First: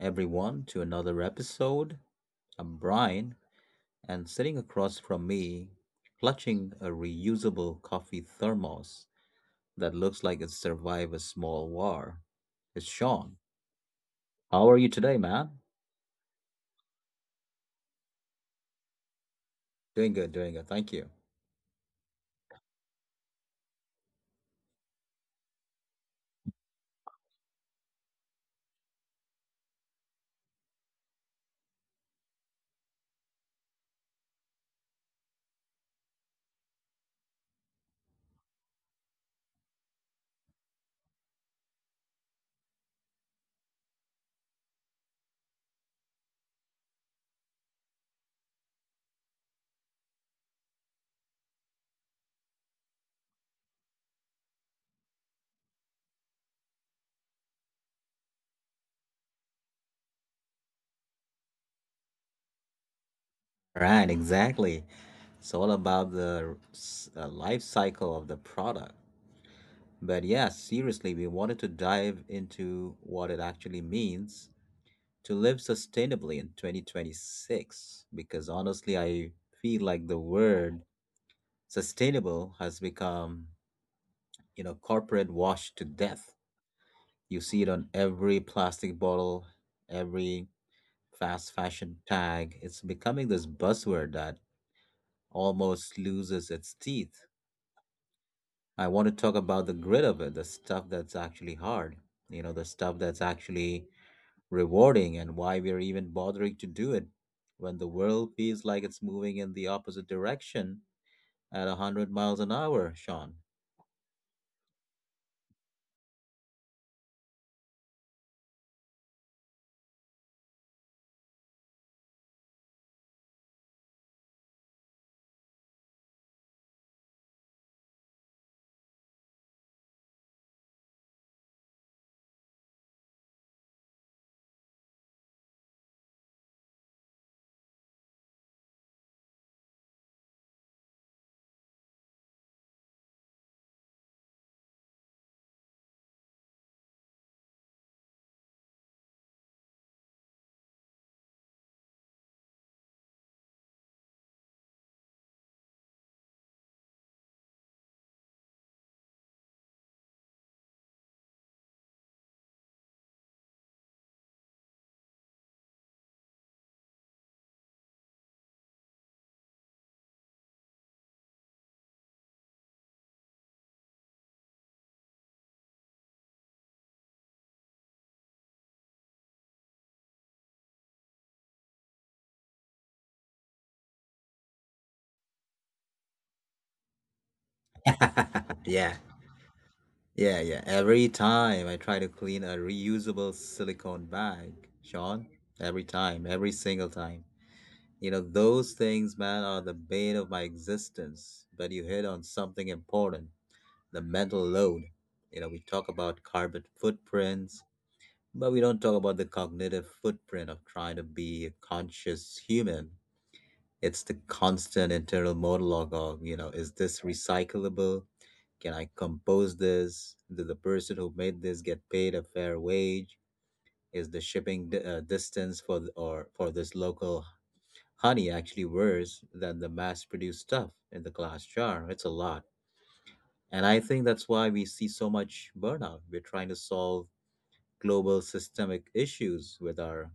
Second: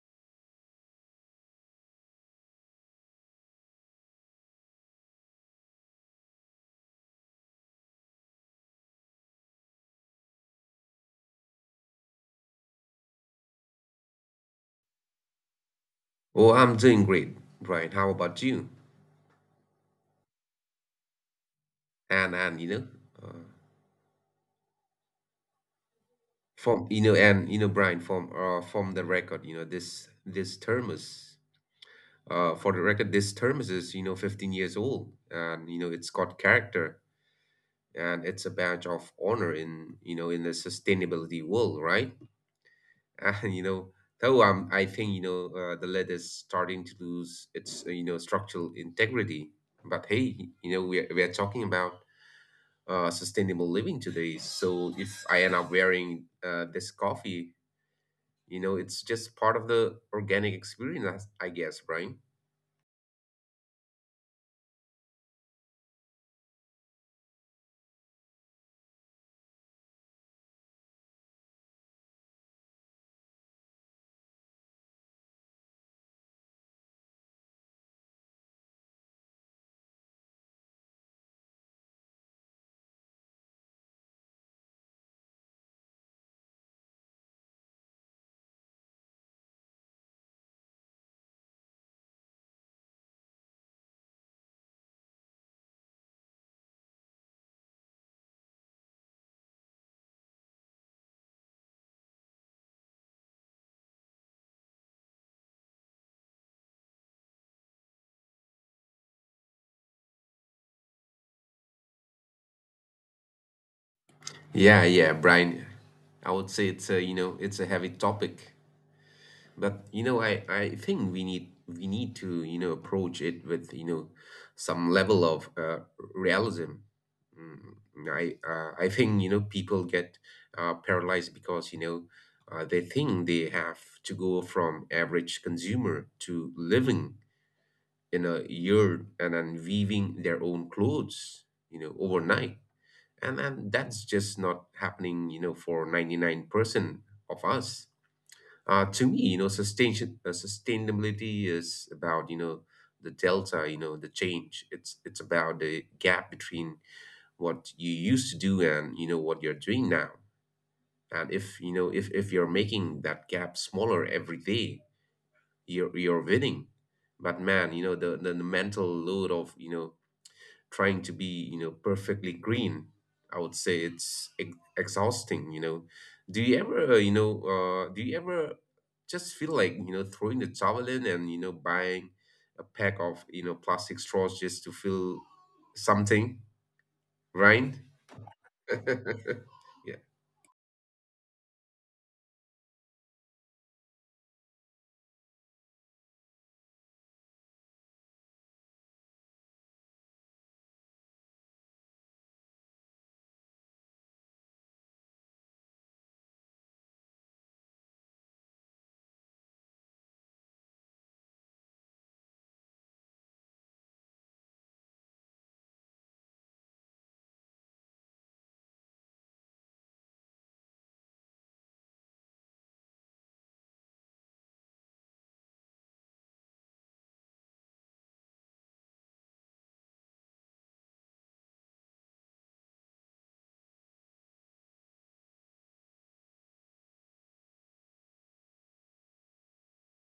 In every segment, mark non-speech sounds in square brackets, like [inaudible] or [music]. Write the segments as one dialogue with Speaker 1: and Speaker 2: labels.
Speaker 1: everyone, to another episode. I'm Brian, and sitting across from me, clutching a reusable coffee thermos that looks like it survived a small war, is Sean. How are you today, man?
Speaker 2: Oh, I'm doing great, Brian. How about you?
Speaker 1: Doing good, doing good. Thank you.
Speaker 2: And you know, uh, from you know, and you know, Brian, from the record, this thermos is 15 years old, and it's got character, and it's a badge of honor in you know in the sustainability world, right? [laughs] And you know, though I'm, I think the lead is starting to lose its structural integrity, but hey, we're talking about sustainable living today. So if I end up wearing this coffee, it's just part of the organic experience, I guess, Brian.
Speaker 1: Right, exactly. It's all about the life cycle of the product. But yeah, seriously, we wanted to dive into what it actually means to live sustainably in 2026, because honestly, I feel like the word sustainable has become, you know, corporate wash to death. You see it on every plastic bottle, every fast fashion tag. It's becoming this buzzword that almost loses its teeth. I want to talk about the grit of it, the stuff that's actually hard, you know, the stuff that's actually rewarding, and why we're even bothering to do it when the world feels like it's moving in the opposite direction at 100 miles an hour, Sean.
Speaker 2: Yeah, yeah, Brian. I would say it's a, it's a heavy topic, but I think we need to, approach it with, some level of realism. Mm, I think people get paralyzed because they think they have to go from average consumer to living in a yard and then weaving their own clothes overnight, and that's just not happening for 99% of us. To me sustainability is about the delta, the change. It's about the gap between what you used to do and what you're doing now, and if you're making that gap smaller every day, you're winning. But man, the mental load of trying to be perfectly green, I would say it's exhausting. Do you ever do you ever just feel like throwing the towel in and buying a pack of plastic straws just to feel something, right?
Speaker 1: [laughs] Yeah,
Speaker 2: [laughs]
Speaker 1: yeah. Every time I try to clean a reusable silicone bag, Sean, every time, every single time. You know, those things, man, are the bane of my existence. But you hit on something important: the mental load. You know, we talk about carbon footprints, but we don't talk about the cognitive footprint of trying to be a conscious human. It's the constant internal monologue of, you know, is this recyclable? Can I compose this? Did the person who made this get paid a fair wage? Is the shipping distance for th- or for this local honey actually worse than the mass-produced stuff in the glass jar? It's a lot. And I think that's why we see so much burnout. We're trying to solve global systemic issues with our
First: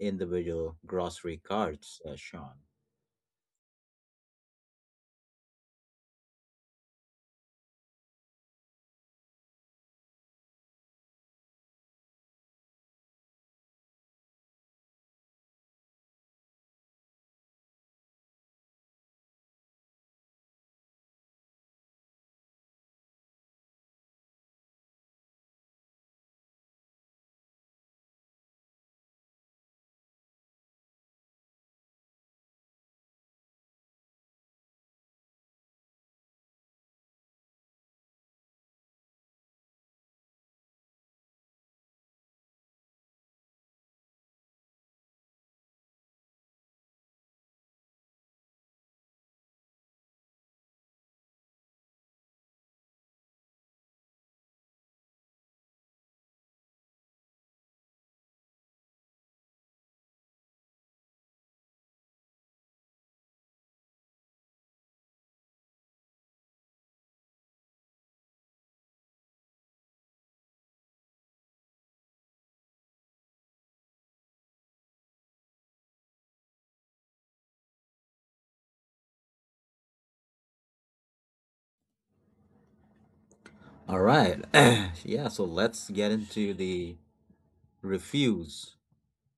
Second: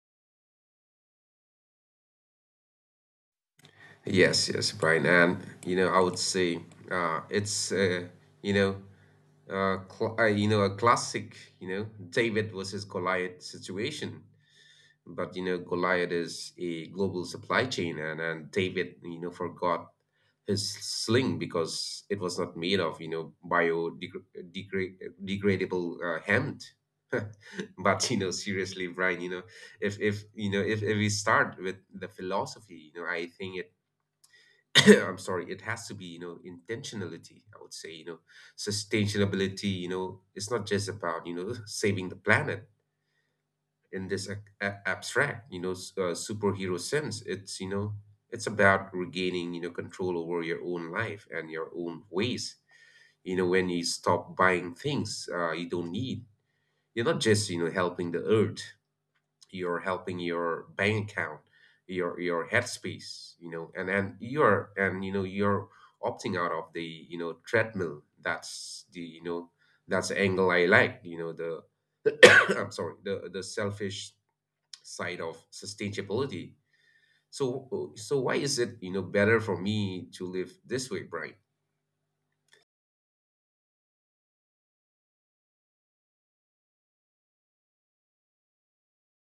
Speaker 1: individual grocery carts, Sean.
Speaker 2: Yes, yes, Brian, and I would say it's you know, cl you know, a classic, David versus Goliath situation. But Goliath is a global supply chain, and David, forgot his sling because it was not made of, biodegradable hemp. [laughs] But seriously, Brian, if we start with the philosophy, I think it — [coughs] [clears throat] I'm sorry, it has to be, intentionality, I would say. Sustainability, it's not just about, [laughs] saving the planet in this abstract, superhero sense. It's, it's about regaining, control over your own life and your own ways. You know, when you stop buying things you don't need, you're not just, helping the earth, you're helping your bank account, your headspace, and you're opting out of the treadmill. That's the that's the angle I like, the [coughs] I'm sorry, the selfish side of sustainability. So why is it better for me to live this way, Brian?
Speaker 1: All right. [clears throat] Yeah, so let's get into the refuse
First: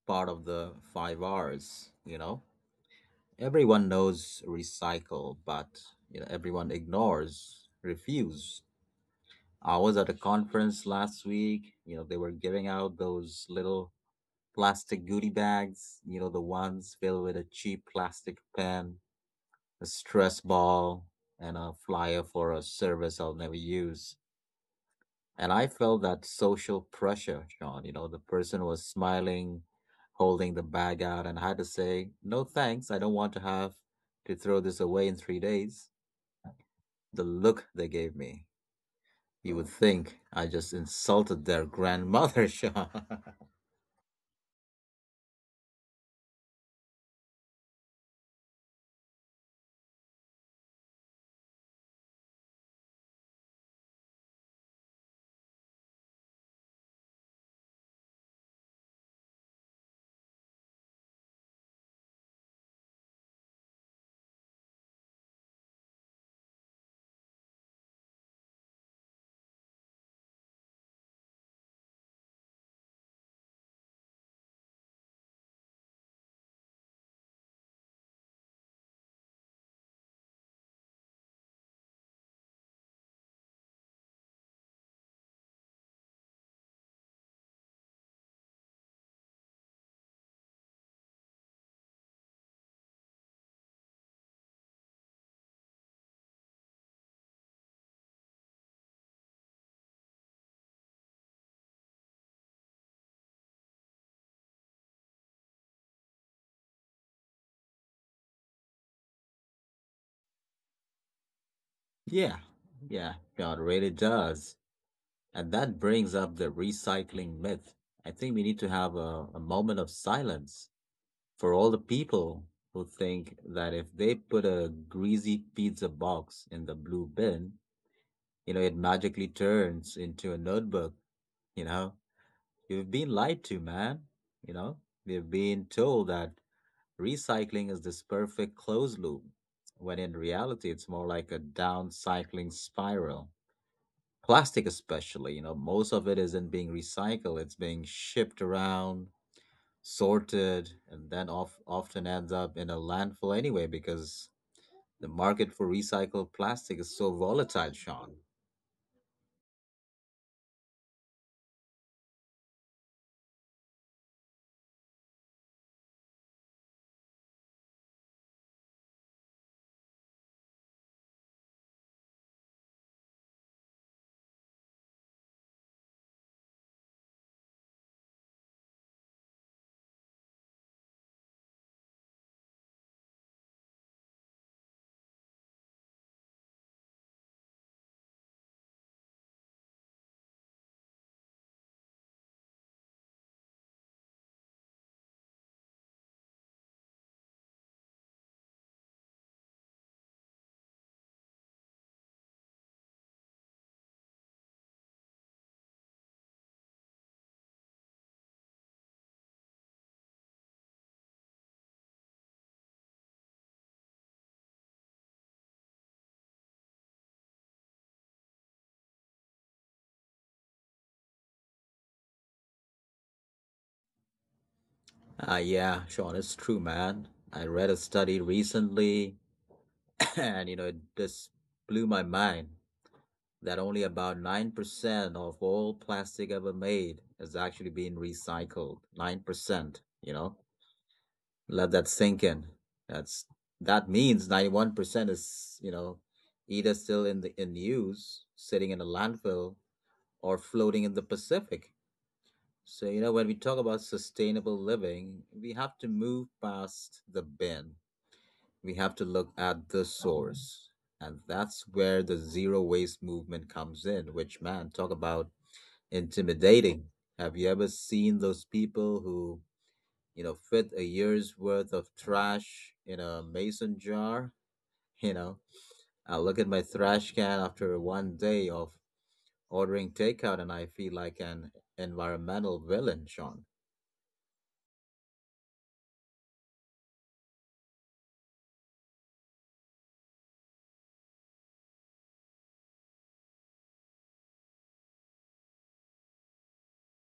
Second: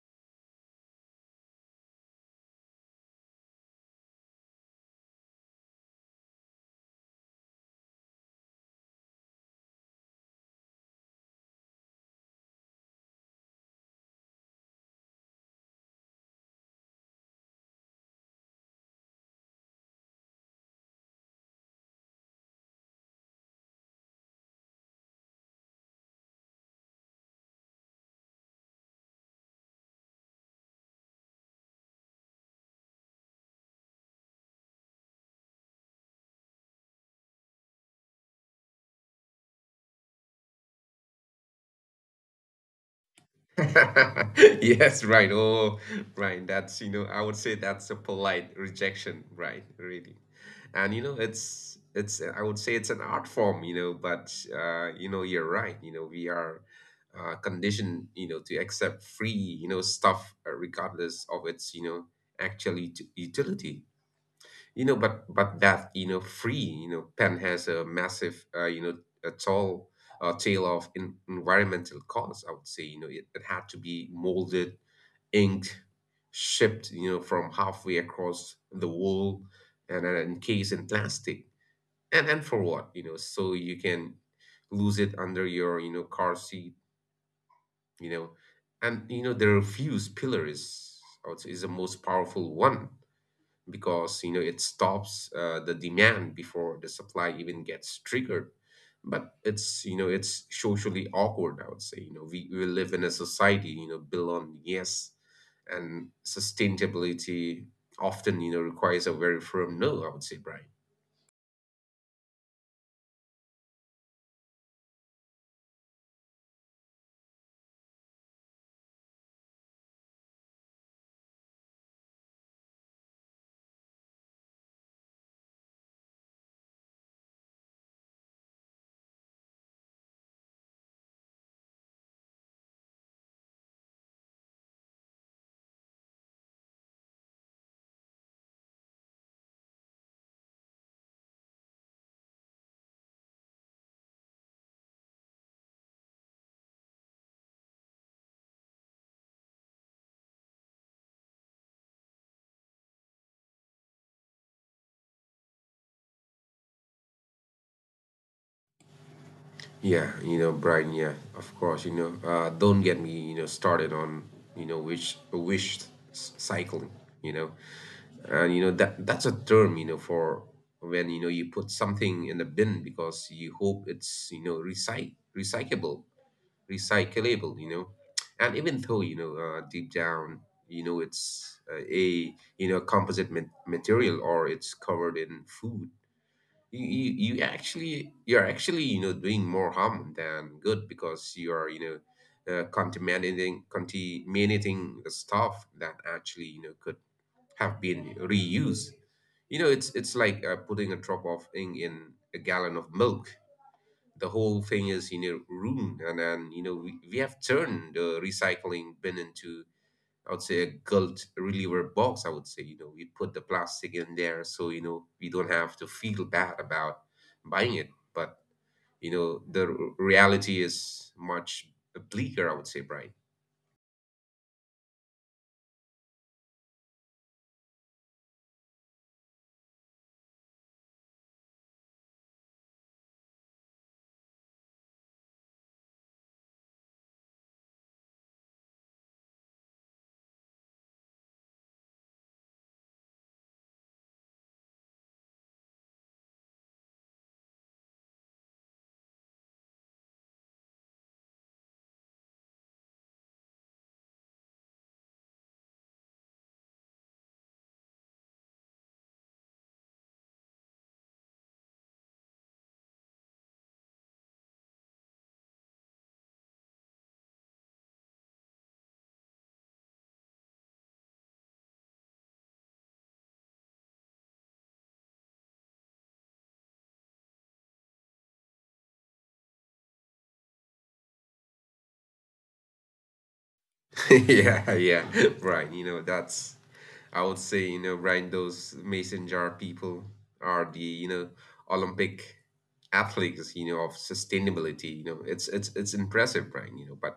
Speaker 1: part of the five R's. You know, everyone knows recycle, but, you know, everyone ignores refuse. I was at a conference last week, you know, they were giving out those little plastic goodie bags, you know, the ones filled with a cheap plastic pen, a stress ball, and a flyer for a service I'll never use. And I felt that social pressure, Sean. You know, the person was smiling, holding the bag out, and I had to say, no thanks, I don't want to have to throw this away in 3 days. The look they gave me, you would think I just insulted their grandmother, [laughs] Sean.
Speaker 2: [laughs] Yes, right. Oh, right. That's, I would say that's a polite rejection, right? Really. And, it's, I would say it's an art form, but you're right. You know, we are conditioned, to accept free, stuff regardless of its, actually ut utility. But that free pen has a massive, a tall tale of environmental costs, I would say. You know, it had to be molded, inked, shipped from halfway across the world, and then encased in plastic. And for what? So you can lose it under your car seat. you know and the refuse pillar is, I would say, is the most powerful one, because it stops the demand before the supply even gets triggered. But it's, it's socially awkward, I would say. We live in a society built on yes, and sustainability often requires a very firm no, I would say, Brian.
Speaker 1: Yeah, yeah, God really does. And that brings up the recycling myth. I think we need to have a moment of silence for all the people who think that if they put a greasy pizza box in the blue bin, you know, it magically turns into a notebook. You know, you've been lied to, man. You know, we've been told that recycling is this perfect closed loop, when in reality, it's more like a downcycling spiral. Plastic especially, you know, most of it isn't being recycled, it's being shipped around, sorted, and then often ends up in a landfill anyway, because the market for recycled plastic is so volatile, Sean.
Speaker 2: Yeah, Brian, yeah, of course. Don't get me started on you know wish wish cycling. you know and that that's a term for when you put something in the bin because you hope it's recyclable, recyclable you know and even though deep down it's a composite material, or it's covered in food, you actually — you're actually, doing more harm than good, because you are contaminating the stuff that actually could have been reused. It's like putting a drop of ink in a gallon of milk. The whole thing is ruined. And then we have turned the recycling bin into, I would say, a guilt reliever box. I would say we put the plastic in there so we don't have to feel bad about buying it. But the reality is much bleaker, I would say, Brian.
Speaker 1: Yeah, Sean, it's true, man. I read a study recently [coughs] [clears throat] and, you know, it just blew my mind that only about 9% of all plastic ever made is actually being recycled. 9%, you know. Let that sink in. That's, that means 91% is, you know, either still in the in use, sitting in a landfill, or floating in the Pacific. So, you know, when we talk about sustainable living, we have to move past the bin. We have to look at the source. And that's where the zero waste movement comes in, which, man, talk about intimidating. Have you ever seen those people who, you know, fit a year's worth of trash in a mason jar? [laughs] You know, I look at my trash can after one day of ordering takeout and I feel like an environmental villain, Sean.
Speaker 2: [laughs] Yeah, yeah, [laughs] Brian. You know, that's, I would say, Brian, those mason jar people are the, Olympic athletes, of sustainability. You know, it's impressive, Brian, but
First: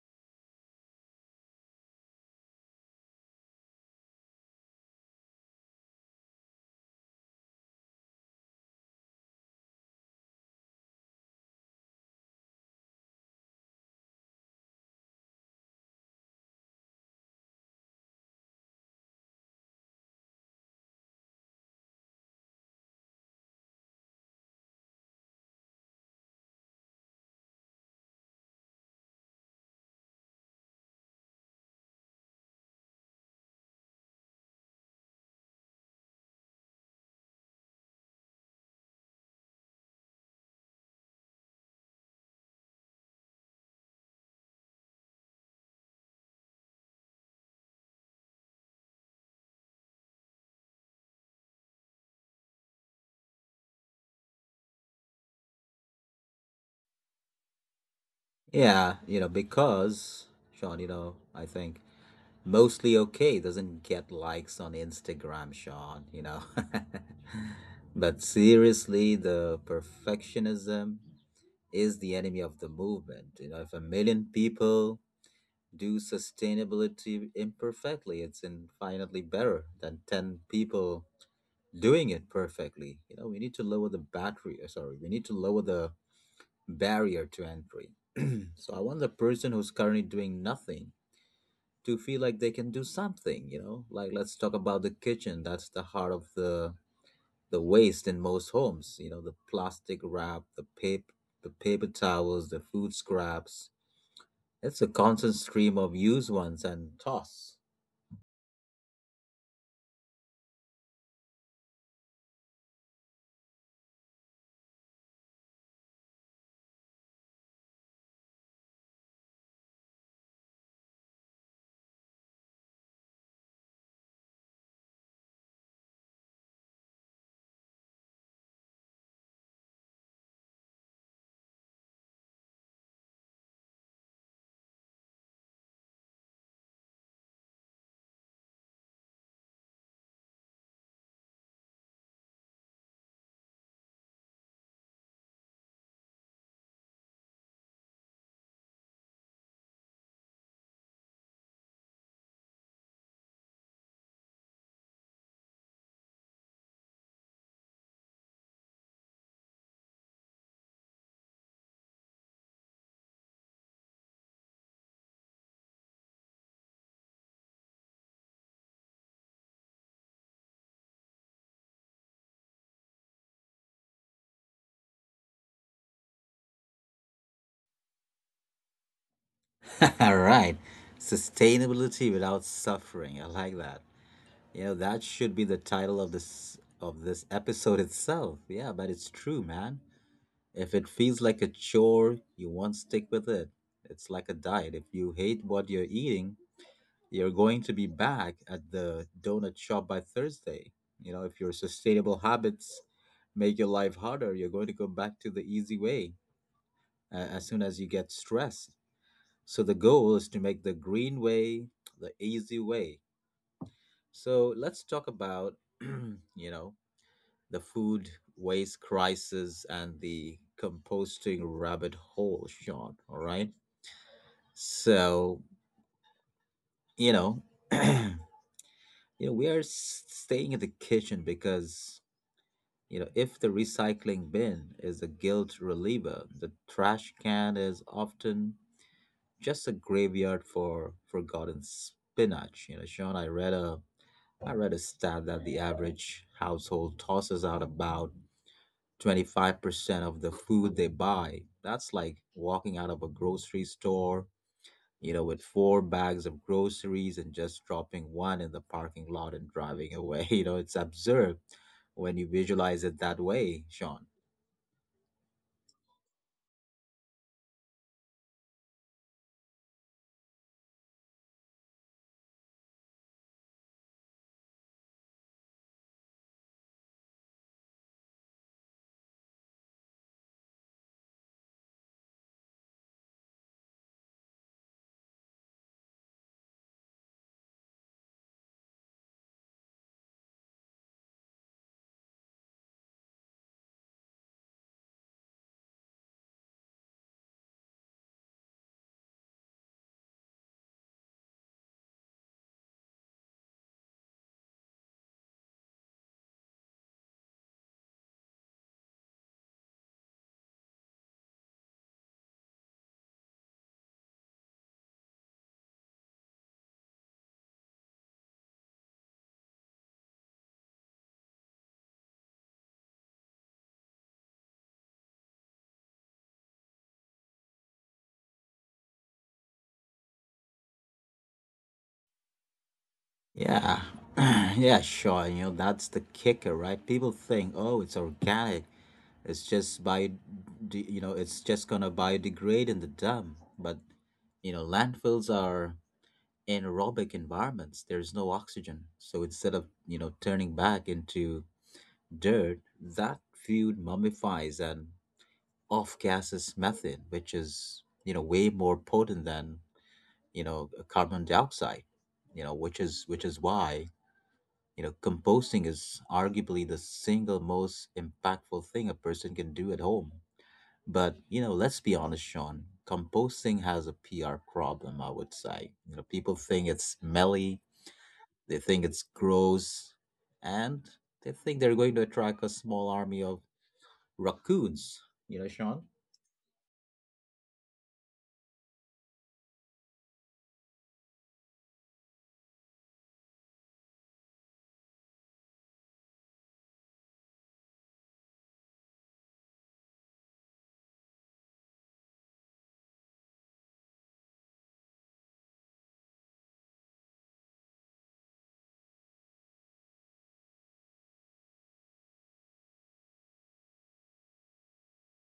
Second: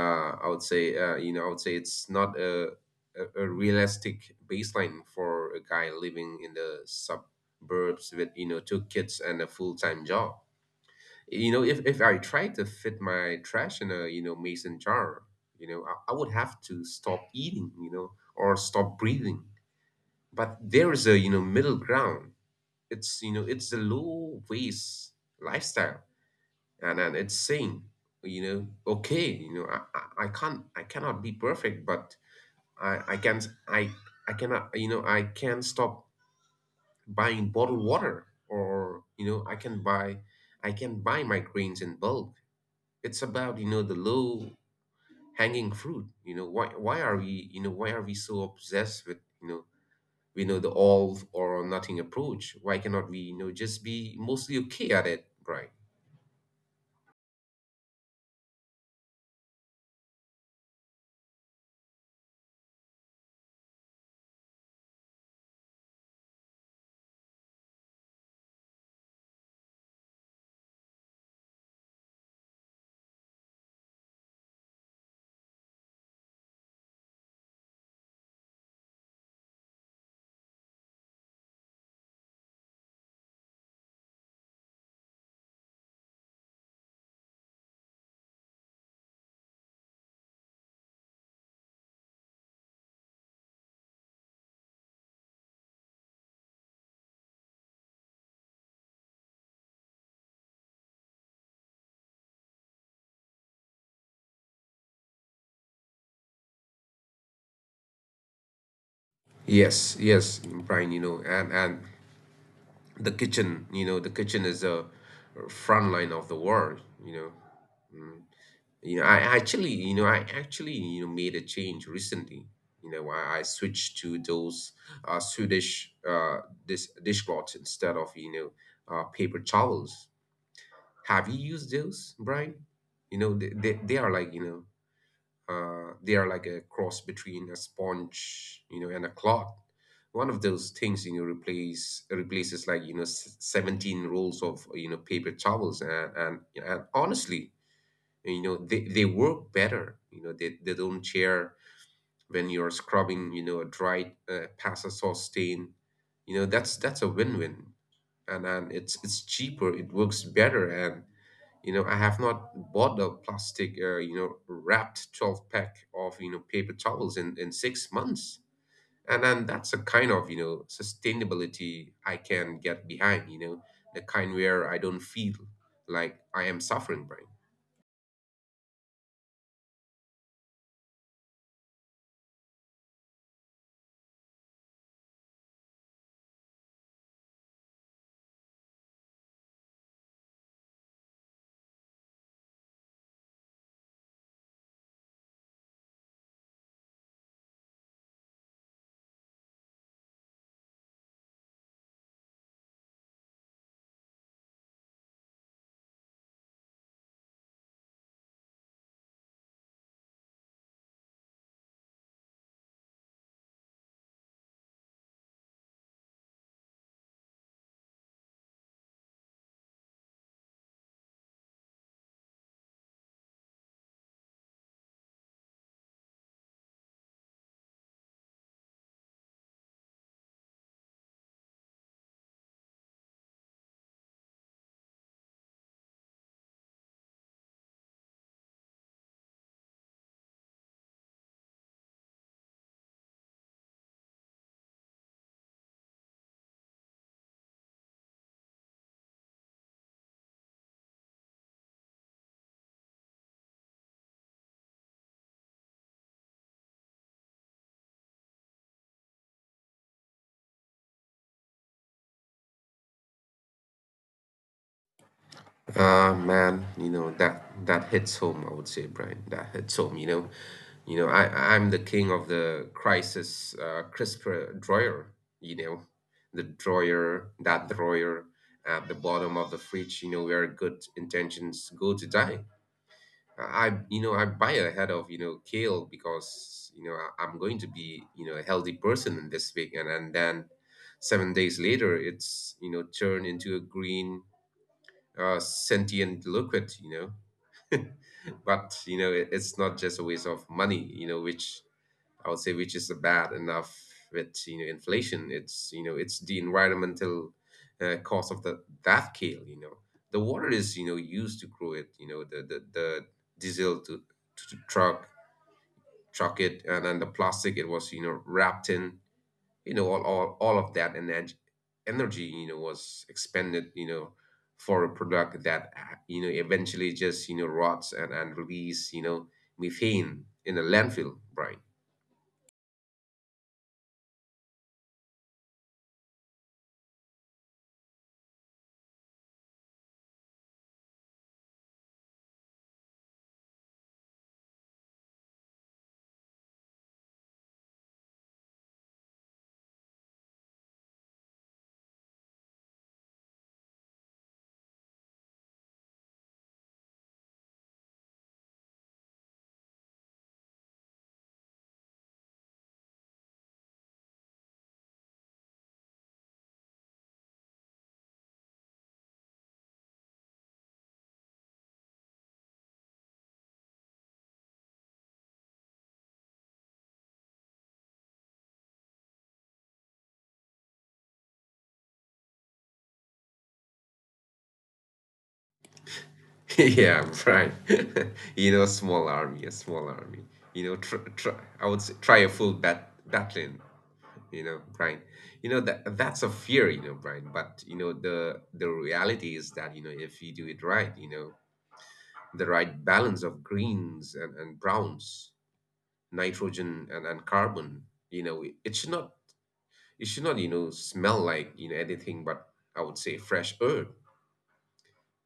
Speaker 2: I would say, I would say it's not a realistic baseline for a guy living in the suburbs with, two kids and a full time job. You know, if I tried to fit my trash in a, mason jar, I would have to stop eating, or stop breathing. But there is a, middle ground. It's, it's a low waste lifestyle. And it's saying, okay, I can't I cannot be perfect, but I, I can't I I cannot — I can stop buying bottled water, or I can buy my grains in bulk. It's about the low hanging fruit. Why are we, why are we so obsessed with you know we know the all or nothing approach? Why cannot we, just be mostly okay at it, Brian?
Speaker 1: Yeah, you know, because, Sean, you know, I think. Mostly okay doesn't get likes on Instagram, Sean, you know. [laughs] But seriously, the perfectionism is the enemy of the movement. You know, if a million people do sustainability imperfectly, it's infinitely better than 10 people doing it perfectly. You know, we need to lower the battery, sorry, we need to lower the barrier to entry. [clears throat] So I want the person who's currently doing nothing to feel like they can do something. You know, like, let's talk about the kitchen. That's the heart of the waste in most homes. You know, the plastic wrap, the paper, the paper towels, the food scraps, it's a constant stream of used ones and toss.
Speaker 2: Yes, yes, Brian. You know and The kitchen, the kitchen is a front line of the war. you know You know, I actually, made a change recently. You know, I switched to those Swedish dishcloths instead of, paper towels. Have you used those, Brian? You know, they are like, they are like a cross between a sponge, and a cloth. One of those things, replaces like, 17 rolls of, paper towels. And, and honestly, they work better. They don't tear when you're scrubbing a dried pasta sauce stain. That's a win-win. And it's cheaper, it works better, and I have not bought a plastic, wrapped 12 pack of paper towels in 6 months. And that's a kind of sustainability I can get behind, the kind where I don't feel like I am suffering by —
Speaker 1: [laughs] All right, sustainability without suffering, I like that. You know, that should be the title of this episode itself. Yeah, but it's true, man. If it feels like a chore, you won't stick with it. It's like a diet. If you hate what you're eating, you're going to be back at the donut shop by Thursday. You know, if your sustainable habits make your life harder, you're going to go back to the easy way as soon as you get stressed. So the goal is to make the green way the easy way. So let's talk about, [clears throat] you know, the food waste crisis and the composting rabbit hole, Sean. All right. So, you know, [clears throat] you know, we are staying in the kitchen because, you know, if the recycling bin is a guilt reliever, the trash can is often just a graveyard for forgotten spinach. You know, Sean, I read a stat that the average household tosses out about 25% of the food they buy. That's like walking out of a grocery store, you know, with four bags of groceries and just dropping one in the parking lot and driving away. [laughs] You know, it's absurd when you visualize it that way, Sean.
Speaker 2: Ah, man, that hits home, I would say, Brian. That hits home. You know, I I'm the king of the crisis crisper drawer. You know, the drawer that drawer at the bottom of the fridge, where good intentions go to die. I you know I buy a head of kale because I'm going to be a healthy person in this week, and then 7 days later it's turned into a green, sentient liquid. [laughs] But it's not just a waste of money, which, I would say, which is bad enough with, inflation. It's you know it's the environmental cost of the that kale. The water is used to grow it. The diesel to truck it, and then the plastic it was wrapped in. All of that energy was expended. For a product that eventually just rots and release methane in a landfill, Brian.
Speaker 1: Yeah. [clears throat] Yeah, sure. You know, that's the kicker, right? People think, oh, it's organic, it's just you know, it's just gonna biodegrade in the dump. But, you know, landfills are anaerobic environments. There's no oxygen, so instead of, you know, turning back into dirt, that fluid mummifies and off gases methane, which is, you know, way more potent than, you know, carbon dioxide. You know, which is why, you know, composting is arguably the single most impactful thing a person can do at home. But, you know, let's be honest, Sean, composting has a PR problem, I would say. You know, people think it's smelly, they think it's gross, and they think they're going to attract a small army of raccoons. You know, Sean?
Speaker 2: [laughs] Yeah, Brian. [laughs] Small army a small army, I would say, try a full battling, Brian. That's a fear, Brian, but the reality is that, if you do it right, the right balance of greens and, browns, nitrogen and carbon. It should not, smell like, anything but, I would say, fresh herb.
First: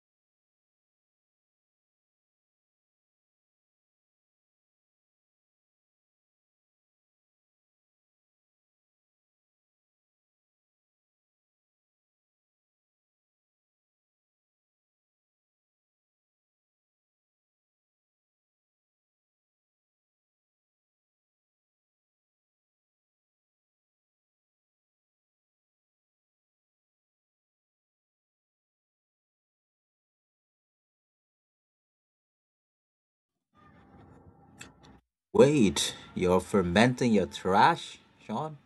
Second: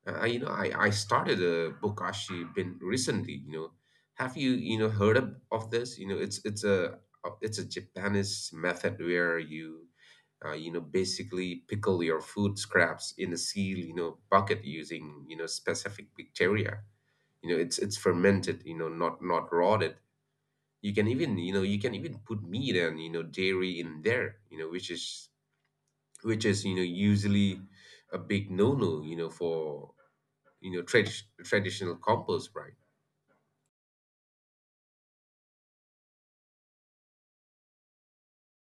Speaker 2: I, you know, I started a bokashi bin recently. Have you, heard of this? It's a Japanese method where you basically pickle your food scraps in a seal, bucket using, specific bacteria. It's fermented, not rotted. You can even put meat and, dairy in there, which is, usually a big no-no, for, traditional compost, right?
Speaker 1: Wait, you're fermenting your trash, Sean?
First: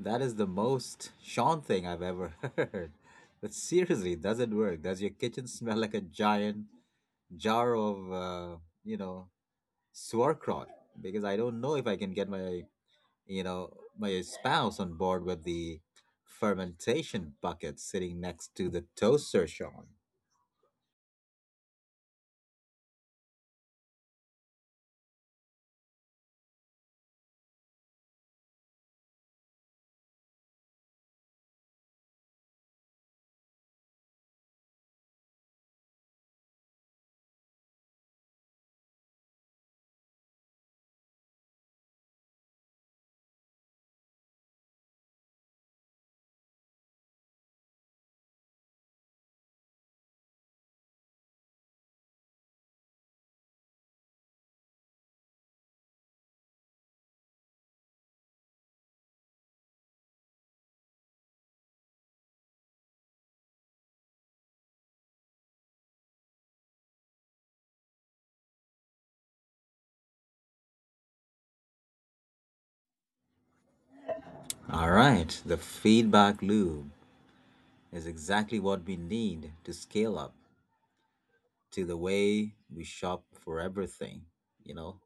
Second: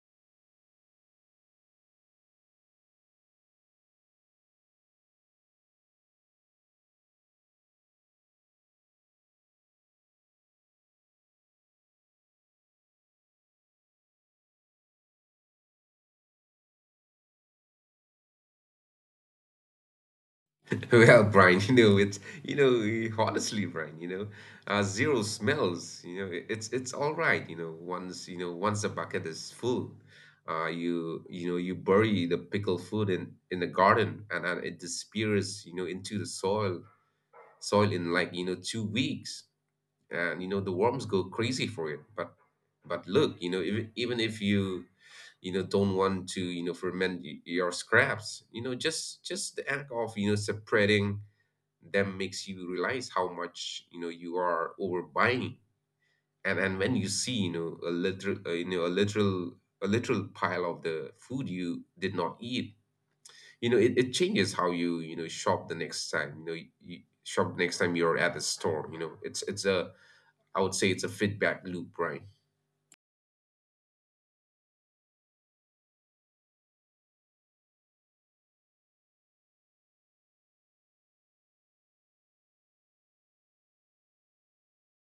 Speaker 1: That is the most Sean thing I've ever [laughs] heard. But seriously, does it work? Does your kitchen smell like a giant jar of, you know, sauerkraut? Because I don't know if I can get my, you know, my spouse on board with the fermentation bucket sitting next to the toaster, Sean.
Speaker 2: [laughs] Well, Brian, you know, it's you know, eh, honestly, Brian, zero smells, it's all right, once the bucket is full, you bury the pickled food in the garden, and it disappears, into the soil in, like, 2 weeks. And, the worms go crazy for it. But look, even if you, you know don't want to, ferment your scraps, just the act of, separating them makes you realize how much, you are overbuying. And when you see, you know, a literal you know a literal pile of the food you did not eat, it changes how you, you know shop the next time. You shop next time you're at the store. You know it's a I would say it's a feedback loop, right?
Speaker 1: All right, the feedback loop is exactly what we need to scale up to the way we shop for everything, you know.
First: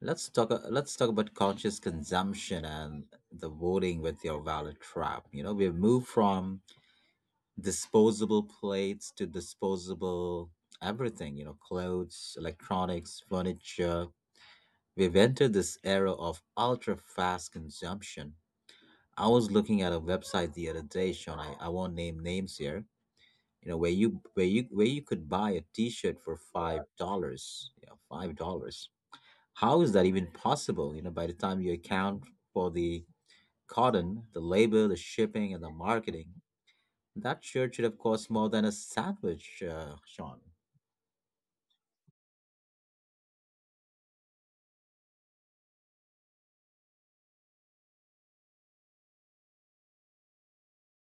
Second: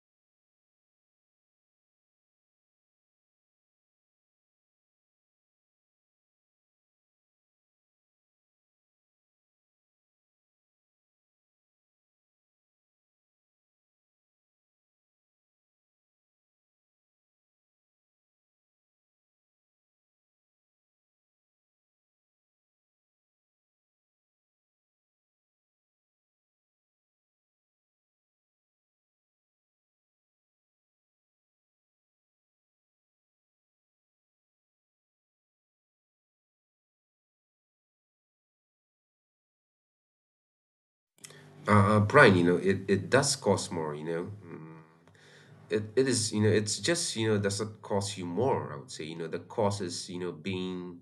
Speaker 1: Let's talk about conscious consumption and the voting with your wallet trap. You know, we've moved from disposable plates to disposable everything. You know, clothes, electronics, furniture. We've entered this era of ultra fast consumption. I was looking at a website the other day, Sean. I won't name names here. You know, where you could buy a T-shirt for $5. Yeah, $5, how is that even possible? You know, by the time you account for the cotton, the labor, the shipping, and the marketing, that shirt should have cost more than a sandwich, Sean.
Speaker 2: Brian, it does cost more. It is, you know, it's just, you know, does not cost you more, I would say. The cost is, being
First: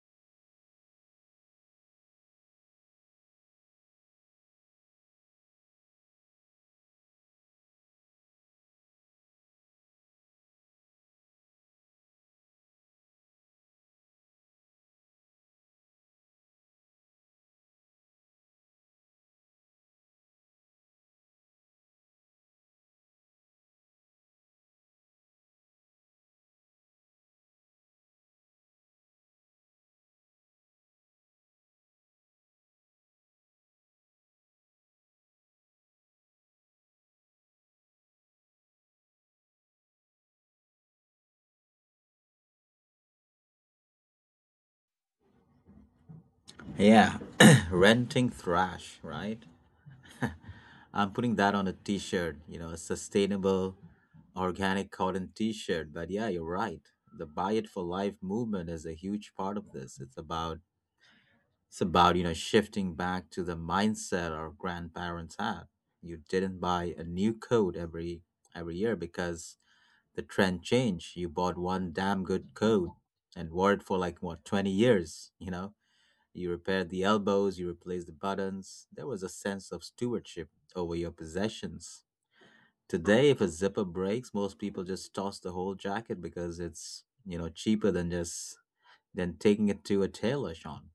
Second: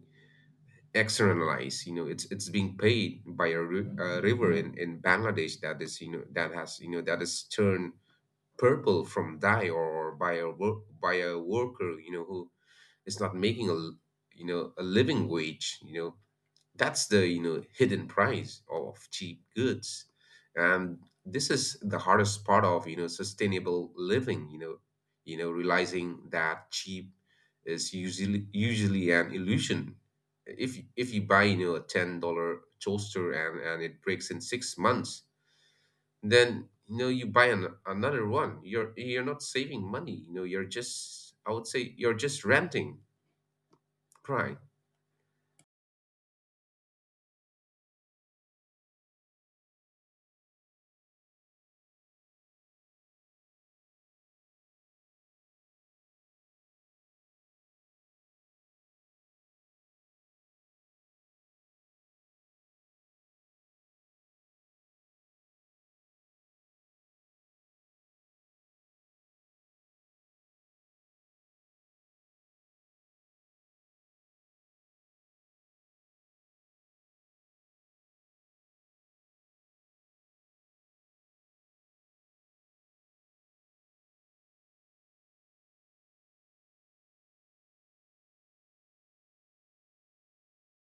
Speaker 2: externalized. It's being paid by a river in Bangladesh that is, you know that has you know that is turned purple from dye. Or by a worker, who is not making a living wage. That's the, hidden price of cheap goods. And this is the hardest part of, sustainable living. Realizing that cheap is usually an illusion. If you buy, a $10 toaster, and it breaks in 6 months, then, you buy another one. You're not saving money. You know you're just i would say you're just renting, right?
Speaker 1: Yeah, [clears throat] renting thrash, right? I'm putting that on a t-shirt, you know, a sustainable organic cotton t-shirt. But yeah, you're right. The Buy It for Life movement is a huge part of this. It's about you know, shifting back to the mindset our grandparents had. You didn't buy a new coat every year because the trend changed. You bought one damn good coat and wore it for like what, 20 years, you know? You repaired the elbows, you replaced the buttons. There was a sense of stewardship over your possessions. Today, if a zipper breaks, most people just toss the whole jacket because it's, you know, cheaper than just than taking it to a tailor, Sean.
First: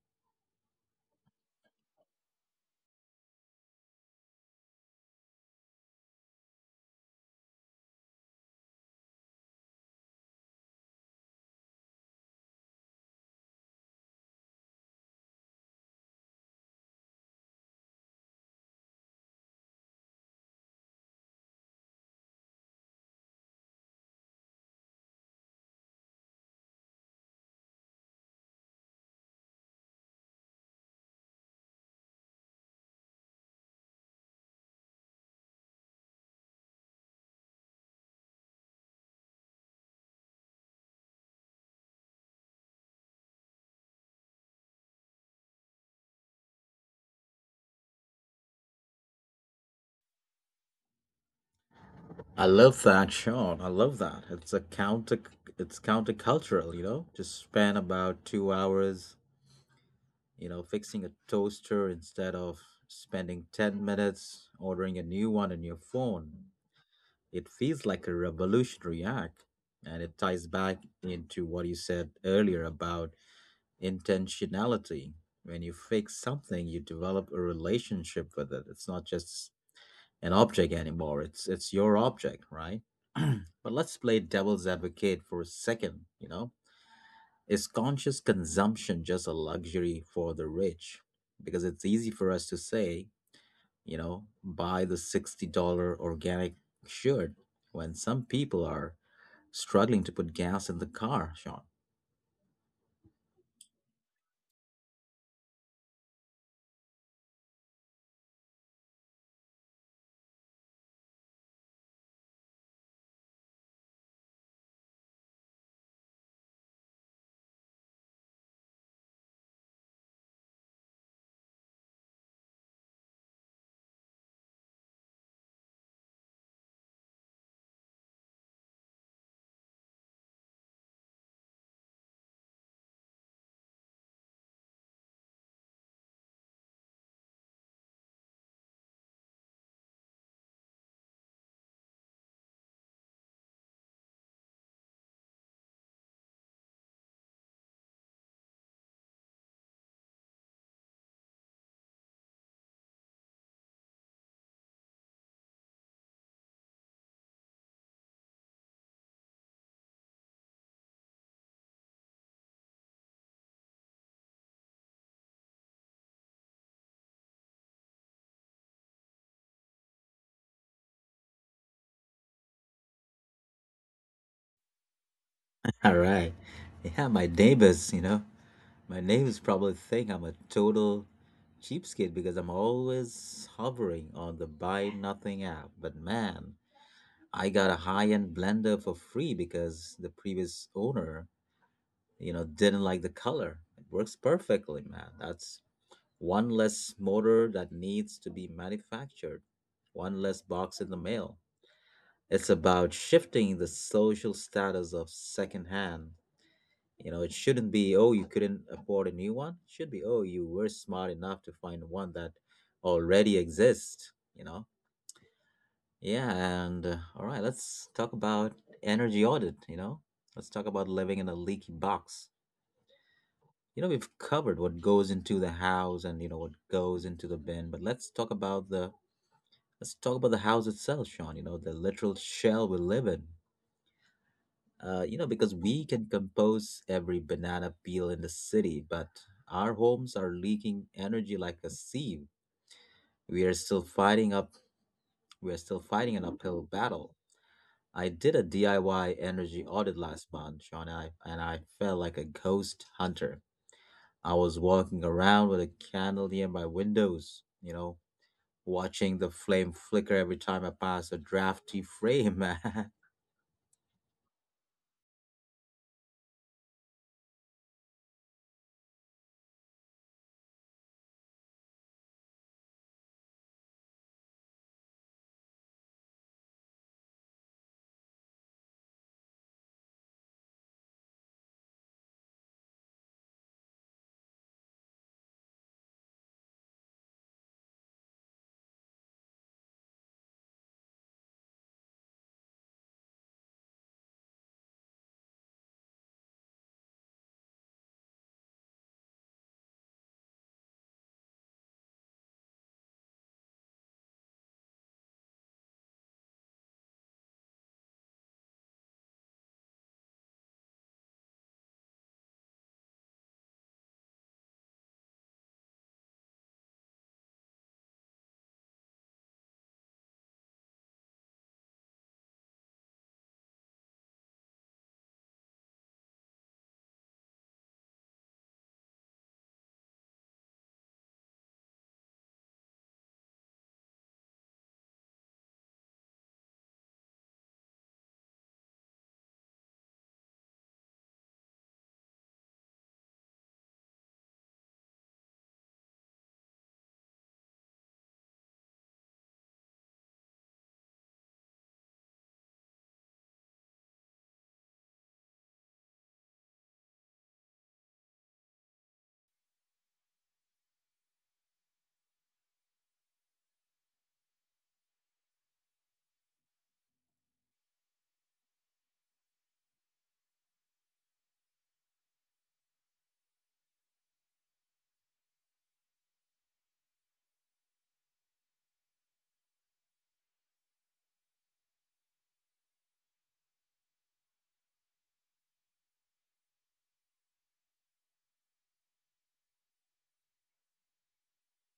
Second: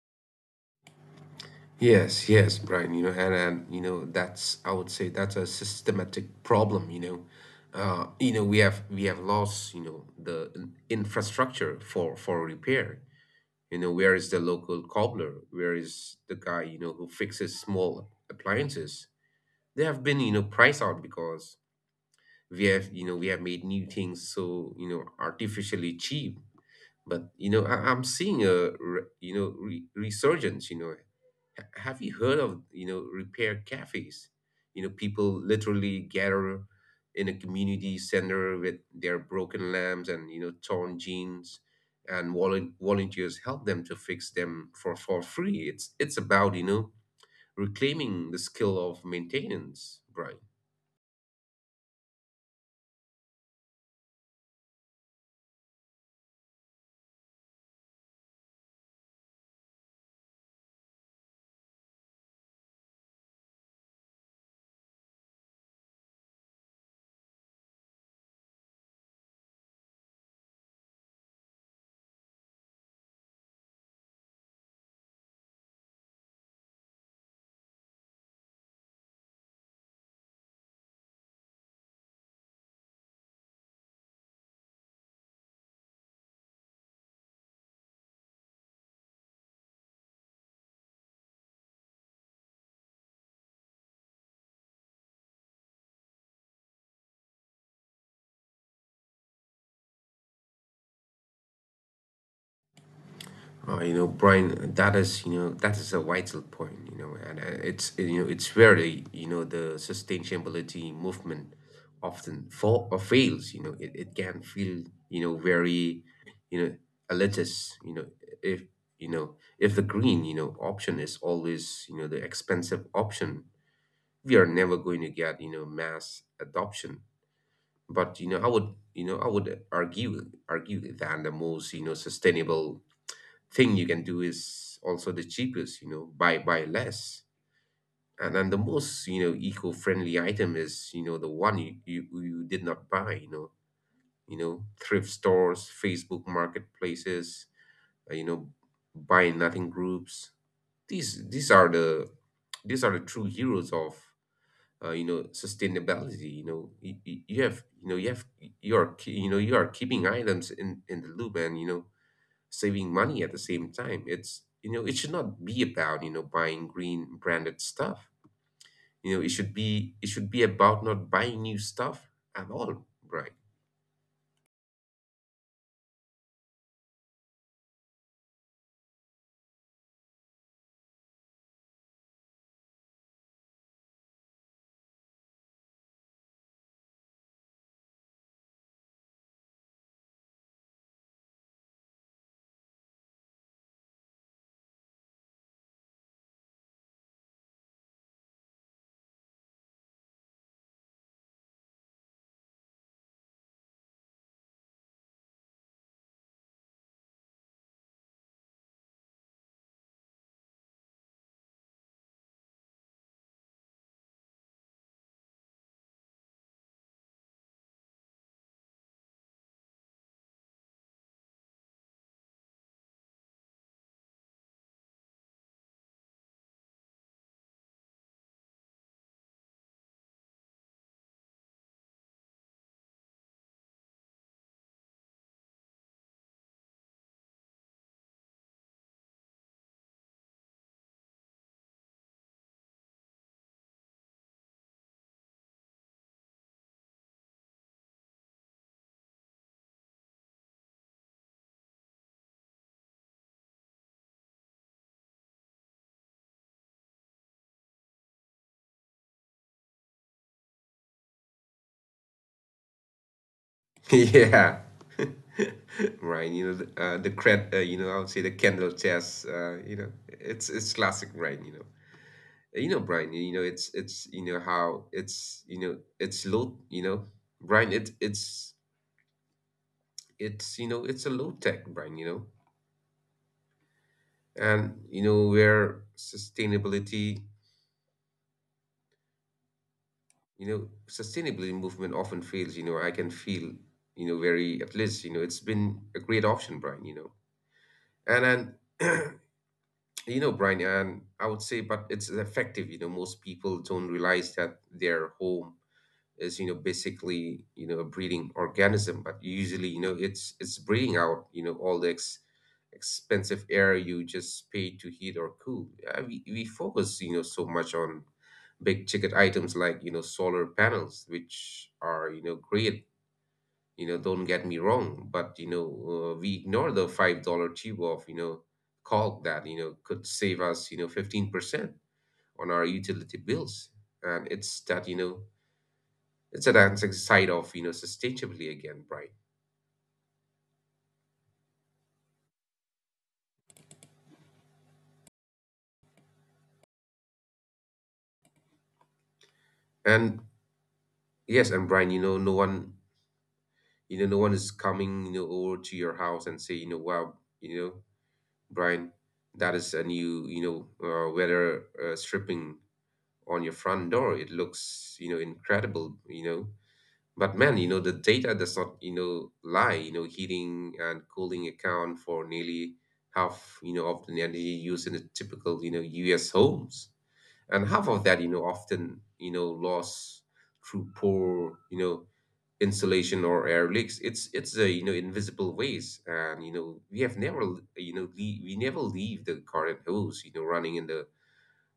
Speaker 2: Yes, yes, Brian, and, you know, that's I would say, that's a systematic problem, we have lost, the infrastructure for repair. Where is the local cobbler? Where is the guy, who fixes small appliances? They have been, priced out because we have made new things so, artificially cheap. But, I'm seeing a, re- you know, re resurgence, have you heard of, repair cafes? People literally gather in a community center with their broken lamps and, torn jeans, and volunteers help them to fix them for free. It's about, reclaiming the skill of maintenance, right?
Speaker 1: I love that, Sean. I love that. It's a countercultural, you know? Just spend about 2 hours, you know, fixing a toaster instead of spending 10 minutes ordering a new one on your phone. It feels like a revolutionary act, and it ties back into what you said earlier about intentionality. When you fix something, you develop a relationship with it. It's not just an object anymore. It's your object, right? [clears throat] But let's play devil's advocate for a second, Is conscious consumption just a luxury for the rich? Because it's easy for us to say, buy the $60 organic shirt when some people are struggling to put gas in the car, Sean.
Speaker 2: Brian, that is a vital point, and it's where, the sustainability movement often fall or fails, it can feel, very, you know, elitist, if, you know, if the green, option is always, the expensive option, we are never going to get, mass adoption. But, I would argue that the most, sustainable thing you can do is also the cheapest. Buy less, and then the most, eco-friendly item is, the one you did not buy. Thrift stores, Facebook marketplaces, uh, you know buy nothing groups. These these are the these are the true heroes of, sustainability, you have, you are you are keeping items in the loop and, saving money at the same time. It's you know it should not be about, buying green branded stuff. It should be about not buying new stuff at all, right?
Speaker 1: [laughs] All right. Yeah, my neighbors, my neighbors probably think I'm a total cheapskate because I'm always hovering on the buy nothing app. But man, I got a high-end blender for free because the previous owner, didn't like the color. It works perfectly, man. That's one less motor that needs to be manufactured, one less box in the mail. It's about shifting the social status of secondhand. You know, it shouldn't be, oh, you couldn't afford a new one. It should be, oh, you were smart enough to find one that already exists? Yeah, and all right, let's talk about energy audit, Let's talk about living in a leaky box. You know, we've covered what goes into the house and you know what goes into the bin, but let's talk about the house itself, Sean, you know, the literal shell we live in. Because we can compose every banana peel in the city, but our homes are leaking energy like a sieve. We are still fighting up we are still fighting an uphill battle. I did a DIY energy audit last month, Sean, and I felt like a ghost hunter. I was walking around with a candle near my windows, you know, watching the flame flicker every time I pass a drafty frame. [laughs]
Speaker 2: [laughs] Yeah. [laughs] Right, you know the cred, you know I would say, the candle chess, it's classic, right? Brian, you know it's you know how it's, you know, it's low, Brian, it's a low tech, Brian, And, you know where sustainability you know sustainability movement often fails, I can feel, very, at least, it's been a great option, Brian. and and [clears throat] Brian, and, I would say, but it's effective. Most people don't realize that their home is, you know basically you know a breeding organism, but usually, it's breeding out, all the expensive air you just pay to heat or cool. We focus, so much on big ticket items like, solar panels, which are, great, don't get me wrong, but, we ignore the $5 tube of, caulk that, could save us, 15% on our utility bills. And it's that, it's a dancing side of, sustainability, again, Brian. And yes, and Brian, no one is coming, over to your house and say, wow, you know Brian, that is a new, weather stripping on your front door, it looks, incredible. But man, the data does not, lie. Heating and cooling account for nearly half, of the energy used in a typical, US homes. And half of that, often, lost through poor, insulation or air leaks. It's a, invisible waste. And, you know, we have never l- you know le we never leave the garden hose, running in the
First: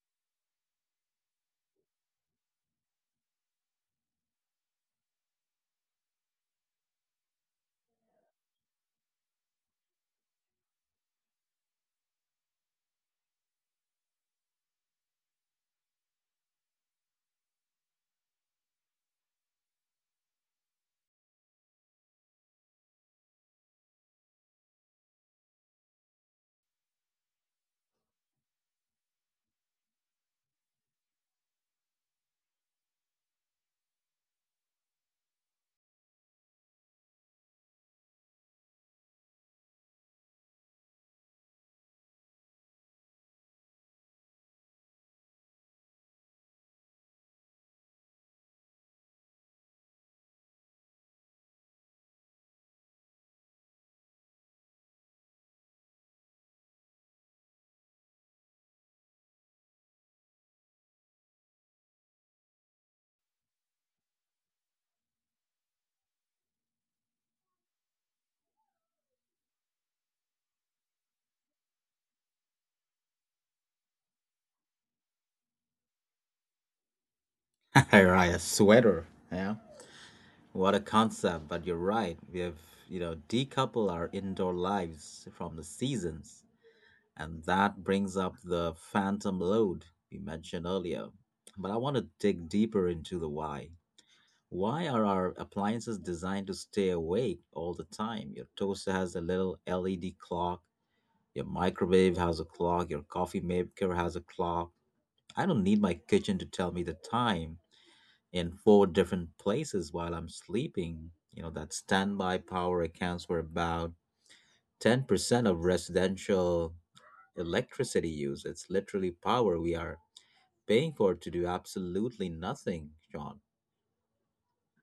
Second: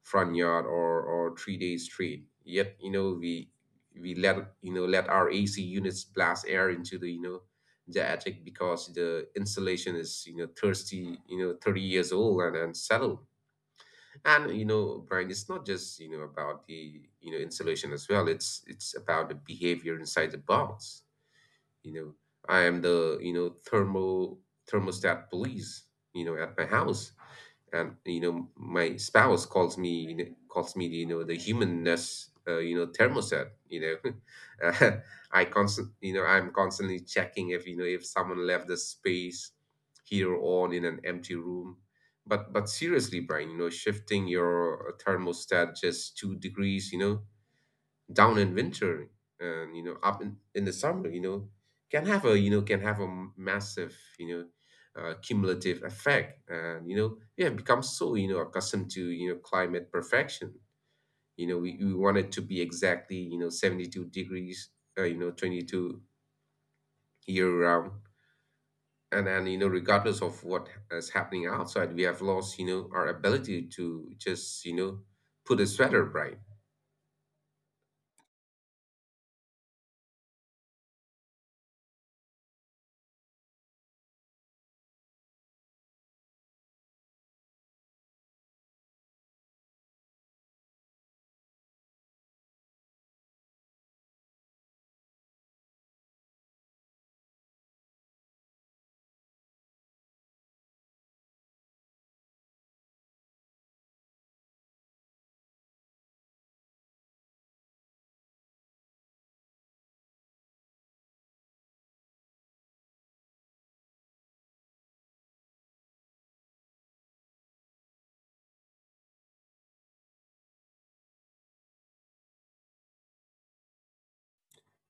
Speaker 2: front yard or 3 days straight, yet, we let, let our AC units blast air into the you know the attic because the insulation is, thirsty, 30 years old and unsettled. And, Brian, it's not just, about the, installation as well. It's about the behavior inside the box. You know, I am the, thermostat police, at my house, and, my spouse calls me, the humanness, thermostat. [laughs] uh, I'm constantly checking if you know if someone left the space here on, in an empty room. But seriously, Brian, shifting your thermostat just 2 degrees, down in winter, and, up in the summer, can have a massive, cumulative effect. And, we have become so, accustomed to, climate perfection. We want it to be exactly, 72 degrees, 22, year round, and, regardless of what is happening outside, we have lost, our ability to just, put a sweater, right?
Speaker 1: I write a sweater, yeah. What a concept, but you're right. We have, decoupled our indoor lives from the seasons. And that brings up the phantom load we mentioned earlier. But I want to dig deeper into the why. Why are our appliances designed to stay awake all the time? Your toaster has a little LED clock, your microwave has a clock, your coffee maker has a clock. I don't need my kitchen to tell me the time in four different places while I'm sleeping. You know, that standby power accounts for about 10% of residential electricity use. It's literally power we are paying for to do absolutely nothing, Sean.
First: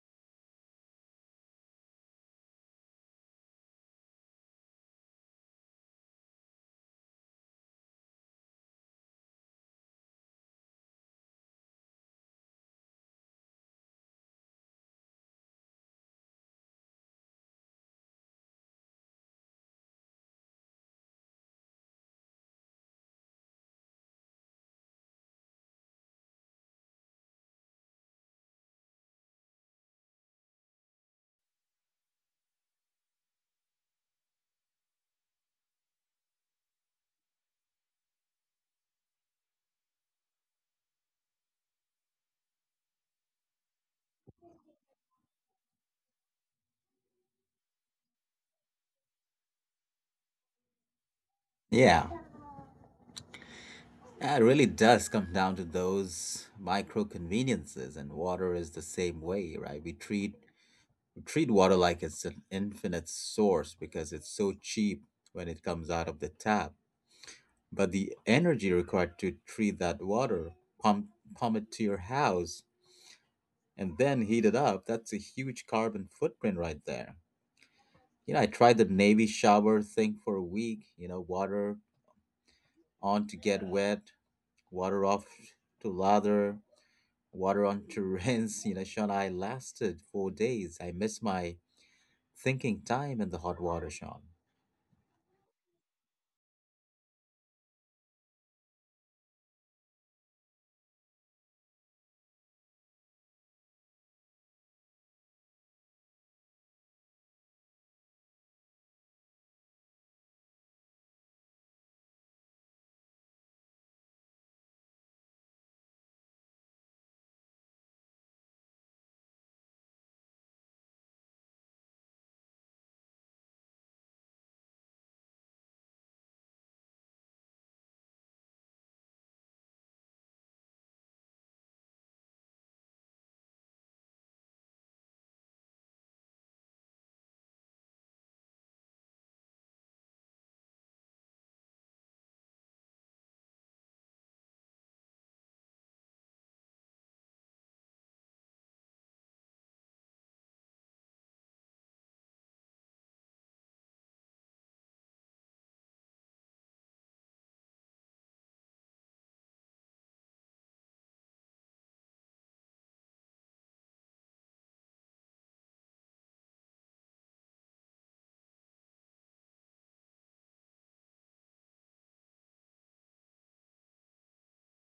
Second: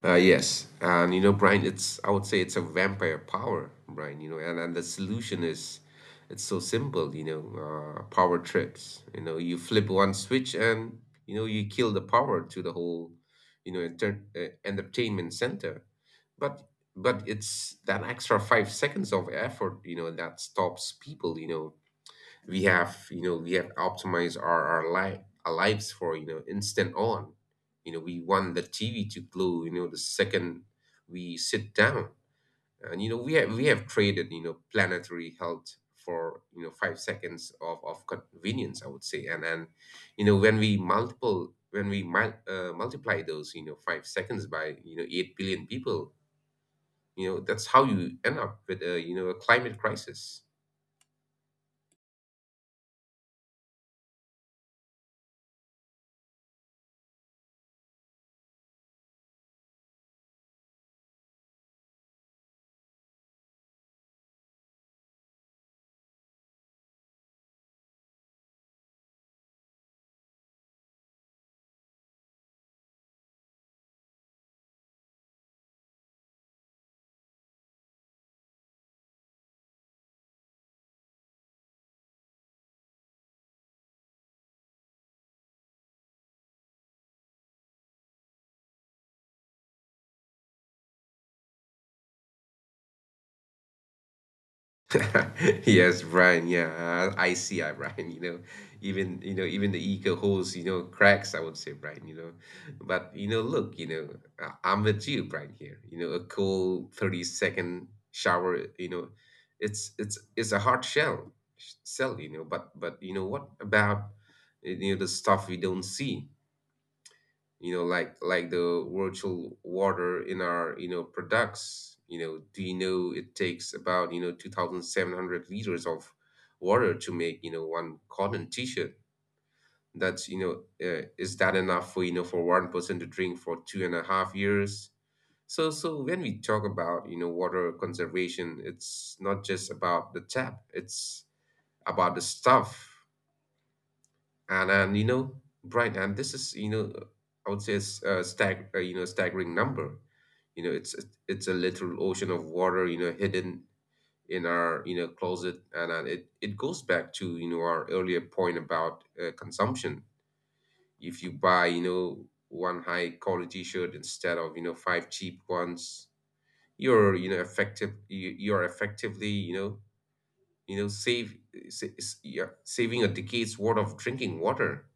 Speaker 2: Yes, and, Brian, it's I would say it's a vampire power, Brian. And the solution is, it's so simple. Power trips. You flip one switch, and you kill the power to the whole, entertainment center. But but it's that extra 5 seconds of effort, that stops people. We have optimized our our lives for instant on. We want the TV to glow the second we sit down. And we have traded planetary health for 5 seconds of convenience, I would say. And when we multiple when we mul- multiply those 5 seconds by 8 billion people, that's how you end up with a a climate crisis.
Speaker 1: Yeah. Yeah, it really does come down to those micro conveniences, and water is the same way, right? We treat water like it's an infinite source because it's so cheap when it comes out of the tap. But the energy required to treat that water, pump pump it to your house, and then heat it up, that's a huge carbon footprint right there. You know, I tried the Navy shower thing for a week, you know, water on to get wet, water off to lather, water on Turin's [laughs] you know, Sean, I lasted 4 days. I miss my thinking time in the hot water, Sean.
Speaker 2: [laughs] Yes, Brian. Yeah, I see, I Brian. Even even the eco holes, cracks, I would say, Brian. Look, I'm with you, Brian. Here, a cool 30-second shower. It's a hard sell. You know, but you know what about the stuff we don't see? Like the virtual water in our products. Do you know it takes about 2,700 liters of water to make one cotton t-shirt. That's you know uh, is that enough for for one person to drink for 2.5 years? So when we talk about water conservation, it's not just about the tap, it's about the stuff. And Brian, and this is, I would say, it's a staggering number. You know it's it's a literal ocean of water, hidden in our closet, and it goes back to our earlier point about consumption. If you buy one high quality shirt instead of five cheap ones, you're you're effectively you know save yeah, saving a decade's worth of drinking water.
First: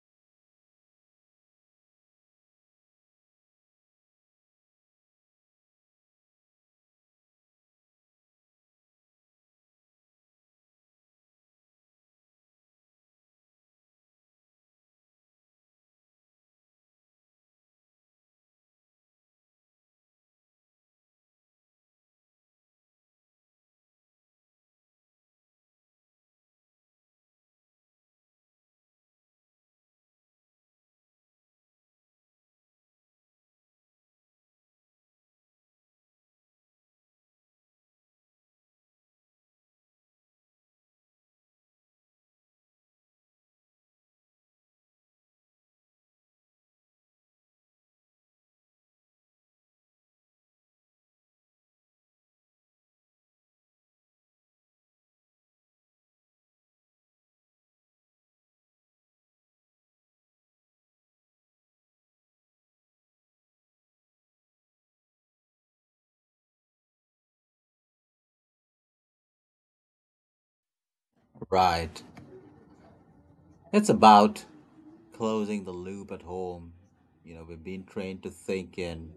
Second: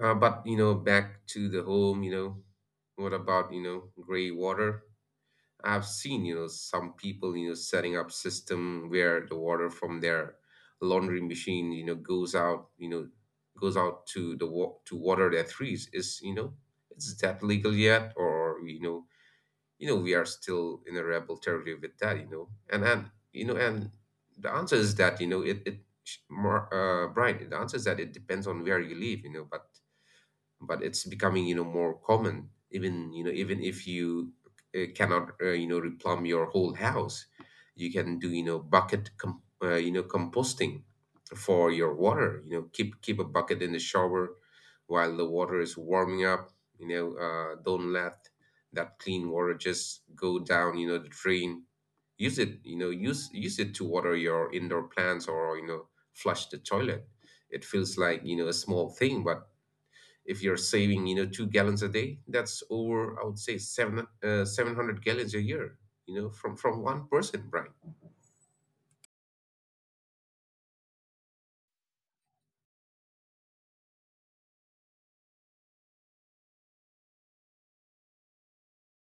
Speaker 2: But back to the home, what about, gray water? I've seen, some people, setting up system where the water from their laundry machine, goes out to to water their trees. Is, is that legal yet? Or, we are still in a rebel territory with that. And the answer is that, you know, it sh- more Brian, the answer is that it depends on where you live, but it's becoming more common. Even even if you cannot replumb your whole house, you can do you know bucket com- you know composting for your water. Keep a bucket in the shower while the water is warming up. Don't let that clean water just go down the drain. Use it, use it to water your indoor plants, or flush the toilet. It feels like a small thing, but if you're saving 2 gallons a day, that's over, I would say, seven 700 gallons a year, from one person, Brian.
Speaker 1: Right. It's about closing the loop at home. You know, we've been trained to think in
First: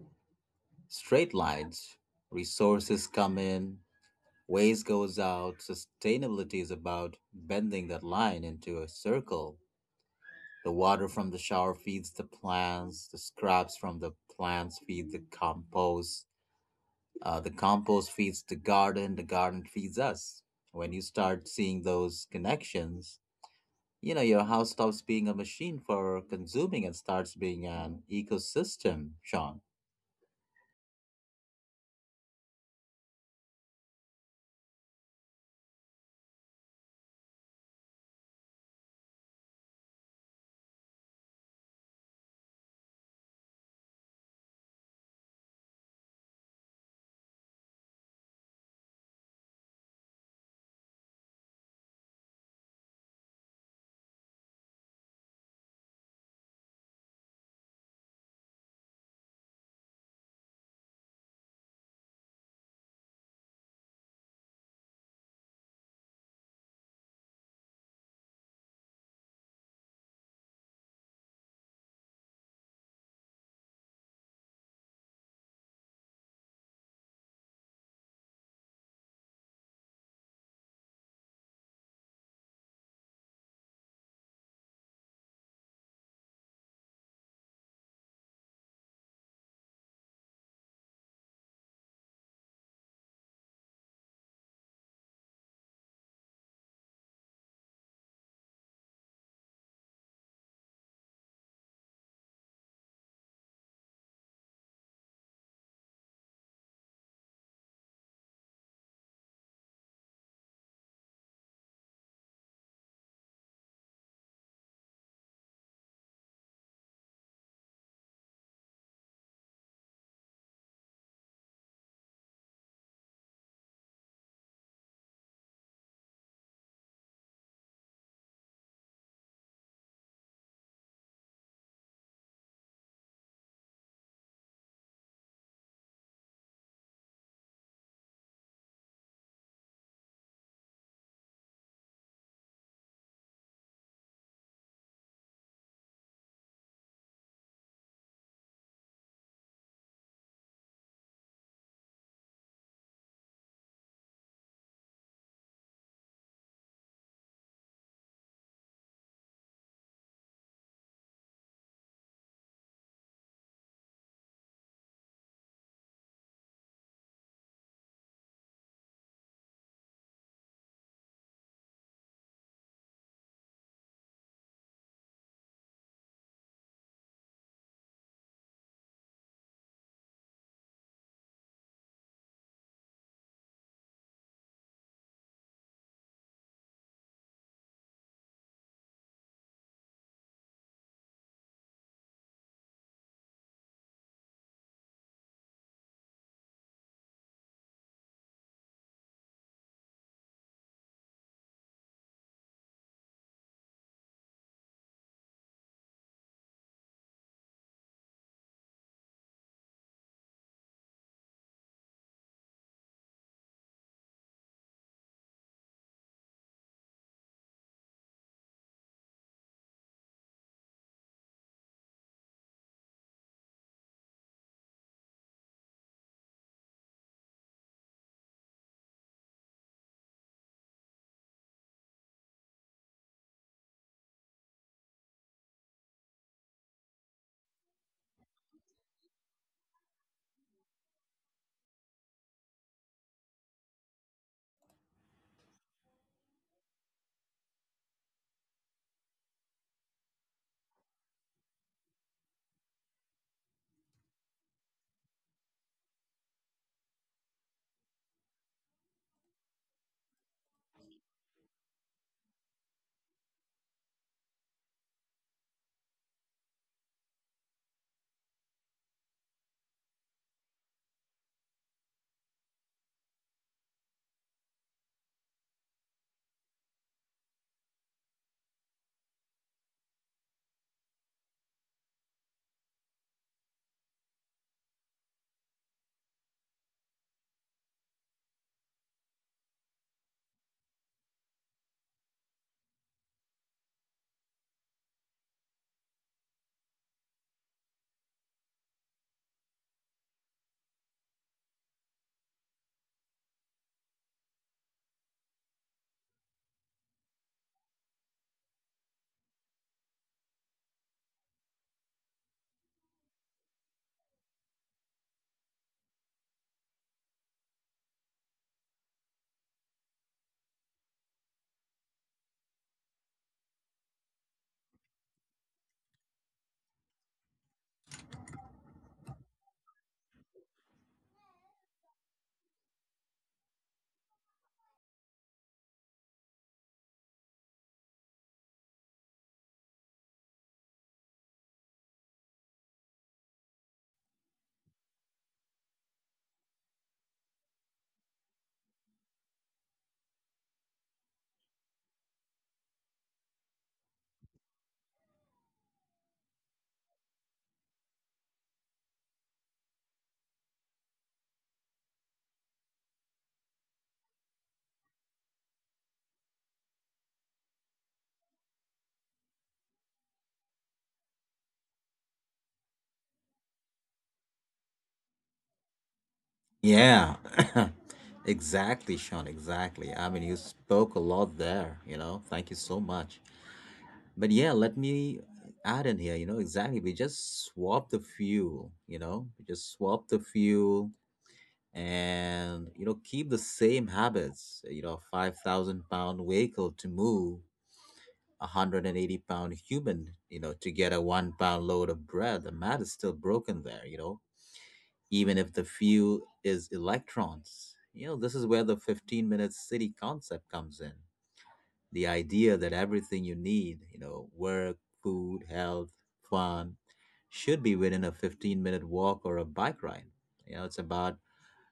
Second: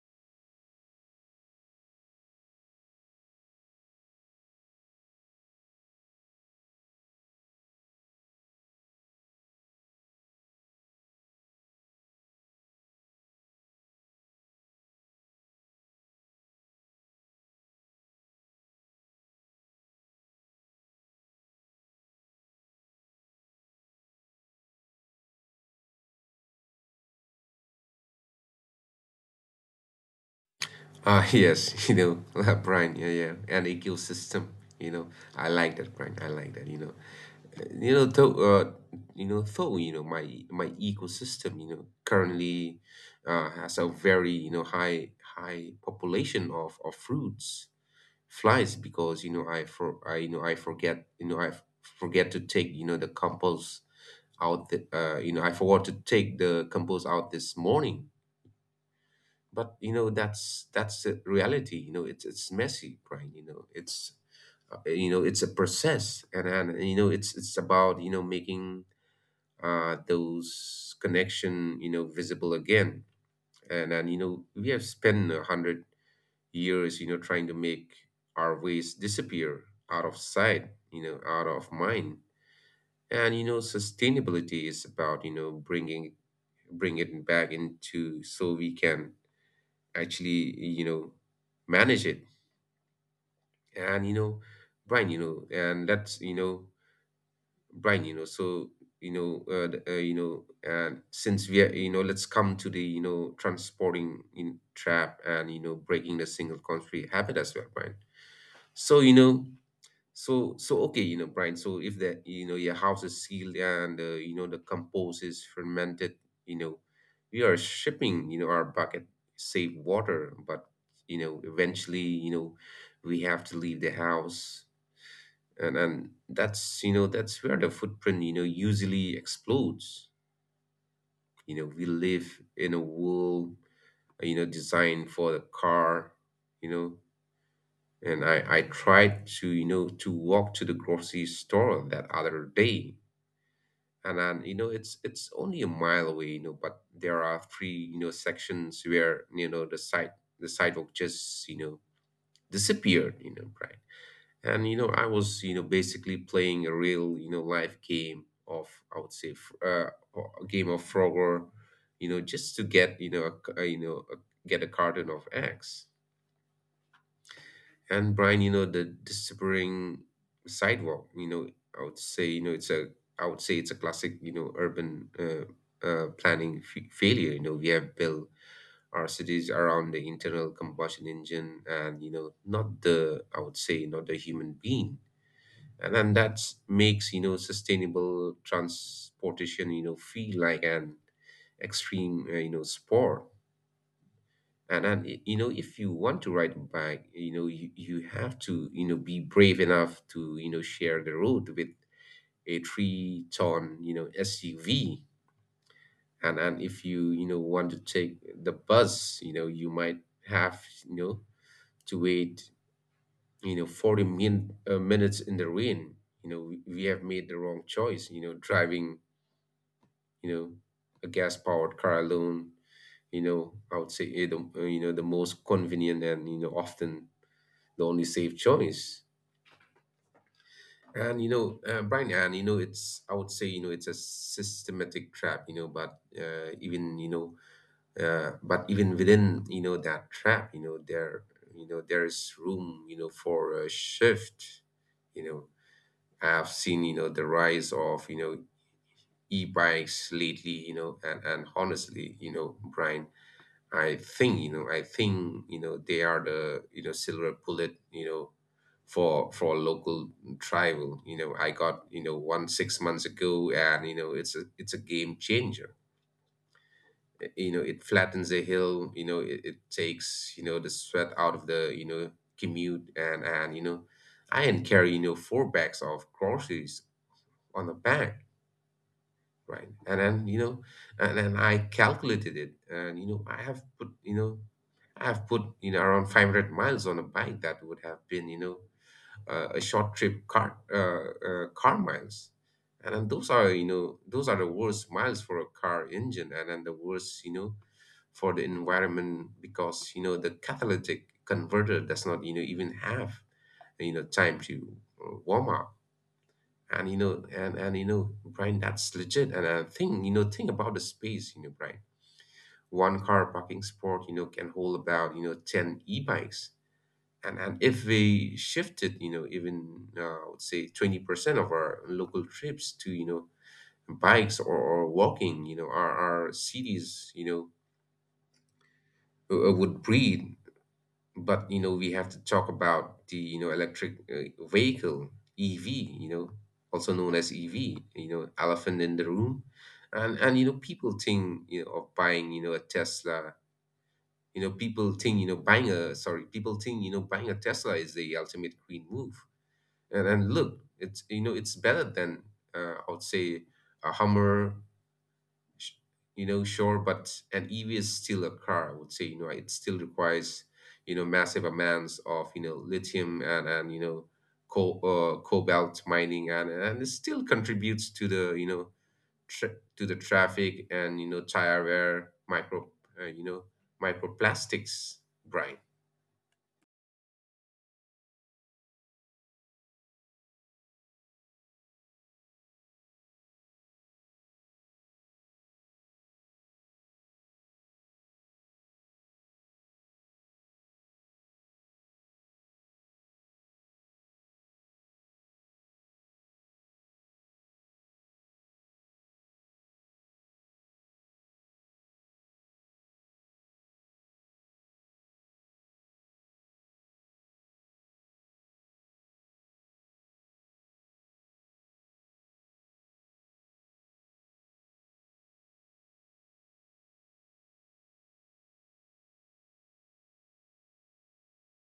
Speaker 1: straight lines. Resources come in, waste goes out. Sustainability is about bending that line into a circle. The water from the shower feeds the plants. The scraps from the plants feed the compost. The compost feeds the garden. The garden feeds us. When you start seeing those connections, you know, your house stops being a machine for consuming and starts being an ecosystem, Sean.
Speaker 2: Ah, [laughs] yes, [laughs] Brian. Yeah, yeah, an ecosystem. You know i like that, Brian. I like that. You know Uh, you know though uh, you know though my ecosystem, currently has a very high population of fruits flies, because you know I for I you know I forget you know I f- forget to take you know the compost out the, you know I forgot to take the compost out this morning. But that's the reality. It's messy, Brian. It's a process, and it's about making those connection visible again. And we have spent 100 years, trying to make our waste disappear, out of sight, out of mind. And sustainability is about bring it back into so we can actually manage it. And you know, Brian, you know, and let's you know, Brian, you know, so you know, the- you know, and since we are, let's come to the transporting in trap and breaking the single country habit as well, Brian. So you know so, okay, Brian. If that, your house is sealed and the compost is fermented, you know, we are shipping, our bucket safe water. But eventually, we have to leave the house, and that's that's where the footprint, usually explodes. We live in a world, designed for the car. You know, And I, I tried to, to walk to the grocery store that other day. And then, it's only a mile away, but there are three, sections where, the sidewalk just, disappeared, right? And I was, basically playing a real, life game of, I would say, a game of Frogger, you know, just to get, you know, a, c- you know, a, get a carton of eggs. And Brian, the disappearing sidewalk, I would say, it's a, I would say, it's a classic, urban planning failure. We have built our cities around the internal combustion engine and, not the, I would say, not the human being. And then that makes, sustainable transportation, feel like an extreme, sport. And if you want to ride a bike, you have to be brave enough to share the road with a 3-ton SUV. And if you you know want to take the bus, you might have you know to wait minutes in the rain. We have made the wrong choice, driving you know a gas powered car alone, I would say, the most convenient and often the only safe choice. And Brian, it's, I would say, it's a systematic trap, but but even within that trap, you know there's room for a shift. You know, I've seen the rise of e-bikes lately, and honestly, Brian, I think they are the, silver bullet, for local travel. I got one 6 months ago, and it's a game changer. It flattens the hill, it takes the sweat out of the commute, and I can carry four bags of groceries on the back, right? And then I calculated it, and I have put around 500 miles on a bike that would have been, a short trip car, car miles. And then those are the worst miles for a car engine, and then the worst for the environment, because the catalytic converter does not even have time to warm up. And Brian, that's legit. And I think think about the space, Brian. One car parking spot can hold about 10 e-bikes. And if we shifted even, I would say, 20% of our local trips to, bikes or walking, our cities would breathe. But we have to talk about the electric vehicle, EV. you know Also known as EV, elephant in the room. And people think of buying a Tesla. You know people think you know buying a sorry people think buying a Tesla is the ultimate green move. And look, it's it's better than I would say a Hummer. sh- sure. But an EV is still a car, I would say. It still requires massive amounts of lithium, and cobalt mining, and it still contributes to the to the traffic, and tire wear, micro, uh, you know microplastics, Brian.
Speaker 1: Yeah, [coughs] exactly, Sean. Exactly. I mean, you spoke a lot there, you know. Thank you so much. But yeah, let me add in here, you know, exactly. We just swap the fuel and, you know, keep the same habits, you know, 5,000 pound vehicle to move a 180 pound human, you know, to get a 1 pound load of bread. The math is still broken there, you know, even if the fuel is electrons. You know, this is where the 15-minute city concept comes in, the idea that everything you need, you know, work, food, health, fun, should be within a 15-minute walk or a bike ride. You know, it's about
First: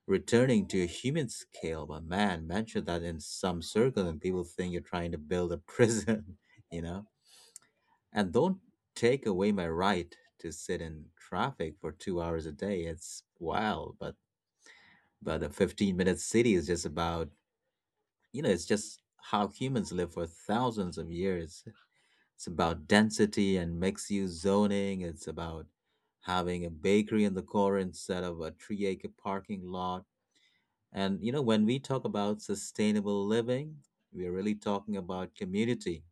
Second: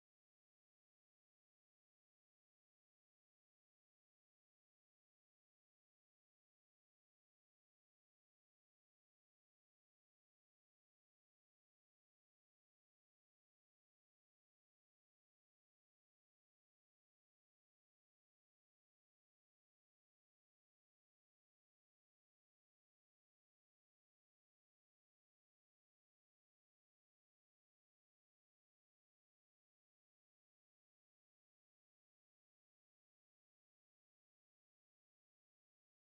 Speaker 1: returning to a human scale. But man, mention that in some circles and people think you're trying to build a prison, [laughs] you know? And don't take away my right to sit in traffic for 2 hours a day. It's wild, but a 15-minute city is just about you know it's just how humans live for thousands of years. It's about density and mixed use zoning. It's about having a bakery in the core instead of a 3 acre parking lot. And, you know, when we talk about sustainable living, we're really talking about community.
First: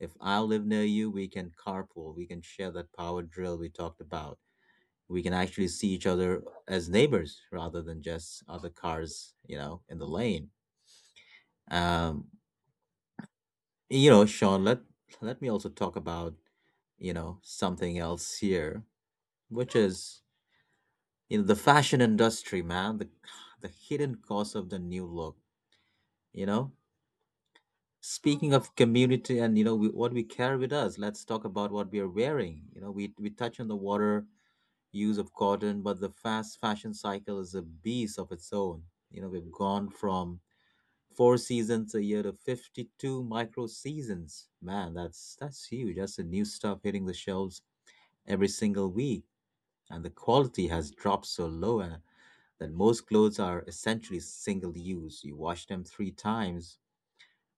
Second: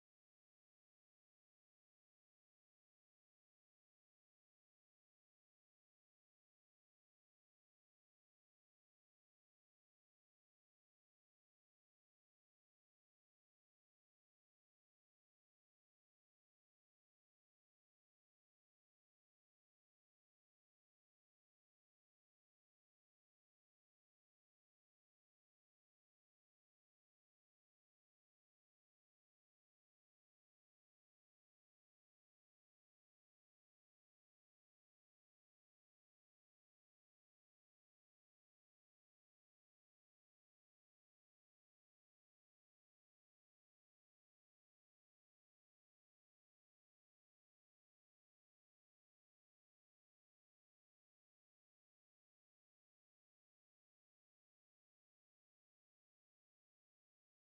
Speaker 1: If I live near you, we can carpool, we can share that power drill we talked about. We can actually see each other as neighbors rather than just other cars, you know, in the lane. Um, you know, Sean, let me also talk about you know something else here which is you know the fashion industry, man. The hidden cost of the new look, you know, speaking of community and you know what we carry with us. Let's talk about what we are wearing. You know, we touch on the water use of cotton, but the fast fashion cycle is a beast of its own. You know, we've gone from four seasons a year to 52 micro seasons, man. That's huge. That's the new stuff hitting the shelves every single week, and the quality has dropped so low and that most clothes are essentially single use. You wash them three times,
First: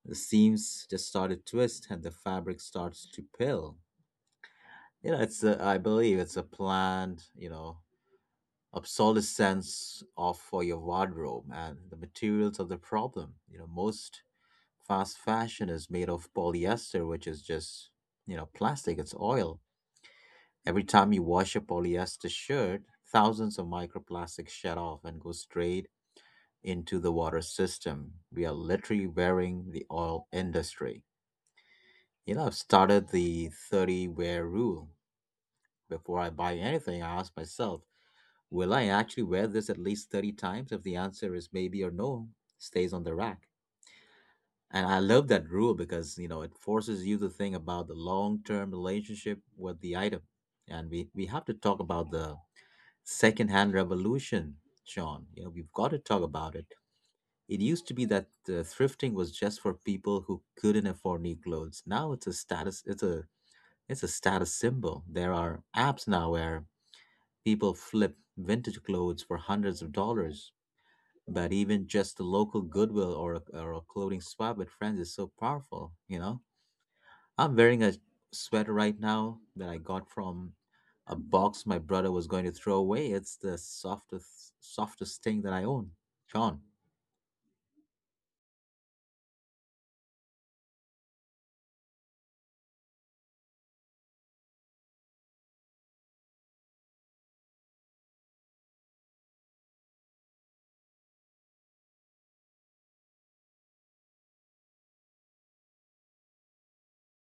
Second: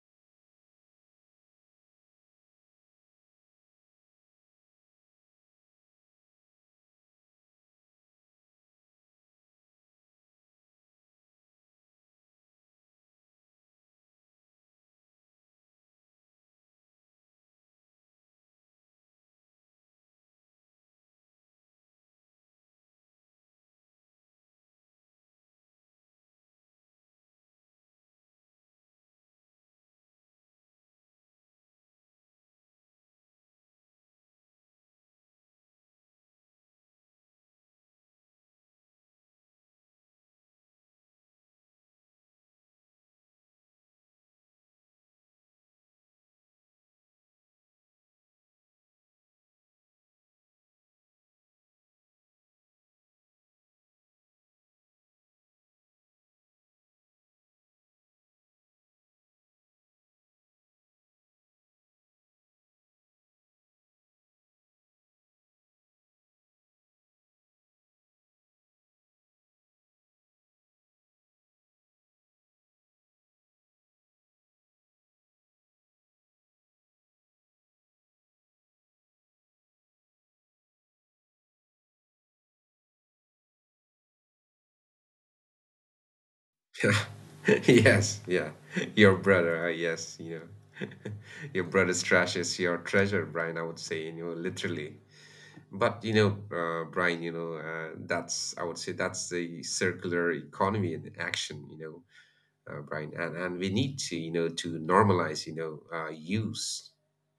Speaker 1: the seams just start to twist and the fabric starts to pill. You know, it's a, I believe it's a planned, you know, obsolescence of for your wardrobe, and the materials are the problem. You know, most fast fashion is made of polyester, which is just, you know, plastic, it's oil. Every time you wash a polyester shirt, thousands of microplastic shed off and go straight into the water system. We are literally wearing the oil industry. You know, I've started the 30 wear rule. Before I buy anything, I ask myself, will I actually wear this at least 30 times? If the answer is maybe or no, stays on the rack. And I love that rule because, you know, it forces you to think about the long term relationship with the item. And we have to talk about the secondhand revolution, Sean. You know, we've got to talk about it. It used to be that thrifting was just for people who couldn't afford new clothes. Now it's a status, it's a status symbol. There are apps now where people flip vintage clothes for hundreds of dollars. But even just the local Goodwill or a clothing swap with friends is so powerful, you know? I'm wearing a sweater right now that I got from a box my brother was going to throw away. It's the softest thing that I own. John.
Speaker 2: [laughs] Yeah. Yes, yeah, your brother, yes, [laughs] your brother's trash is your treasure, Brian, I would say, literally. But Brian, that's, I would say, that's the circular economy in action. Brian, and we need to, to normalize, use,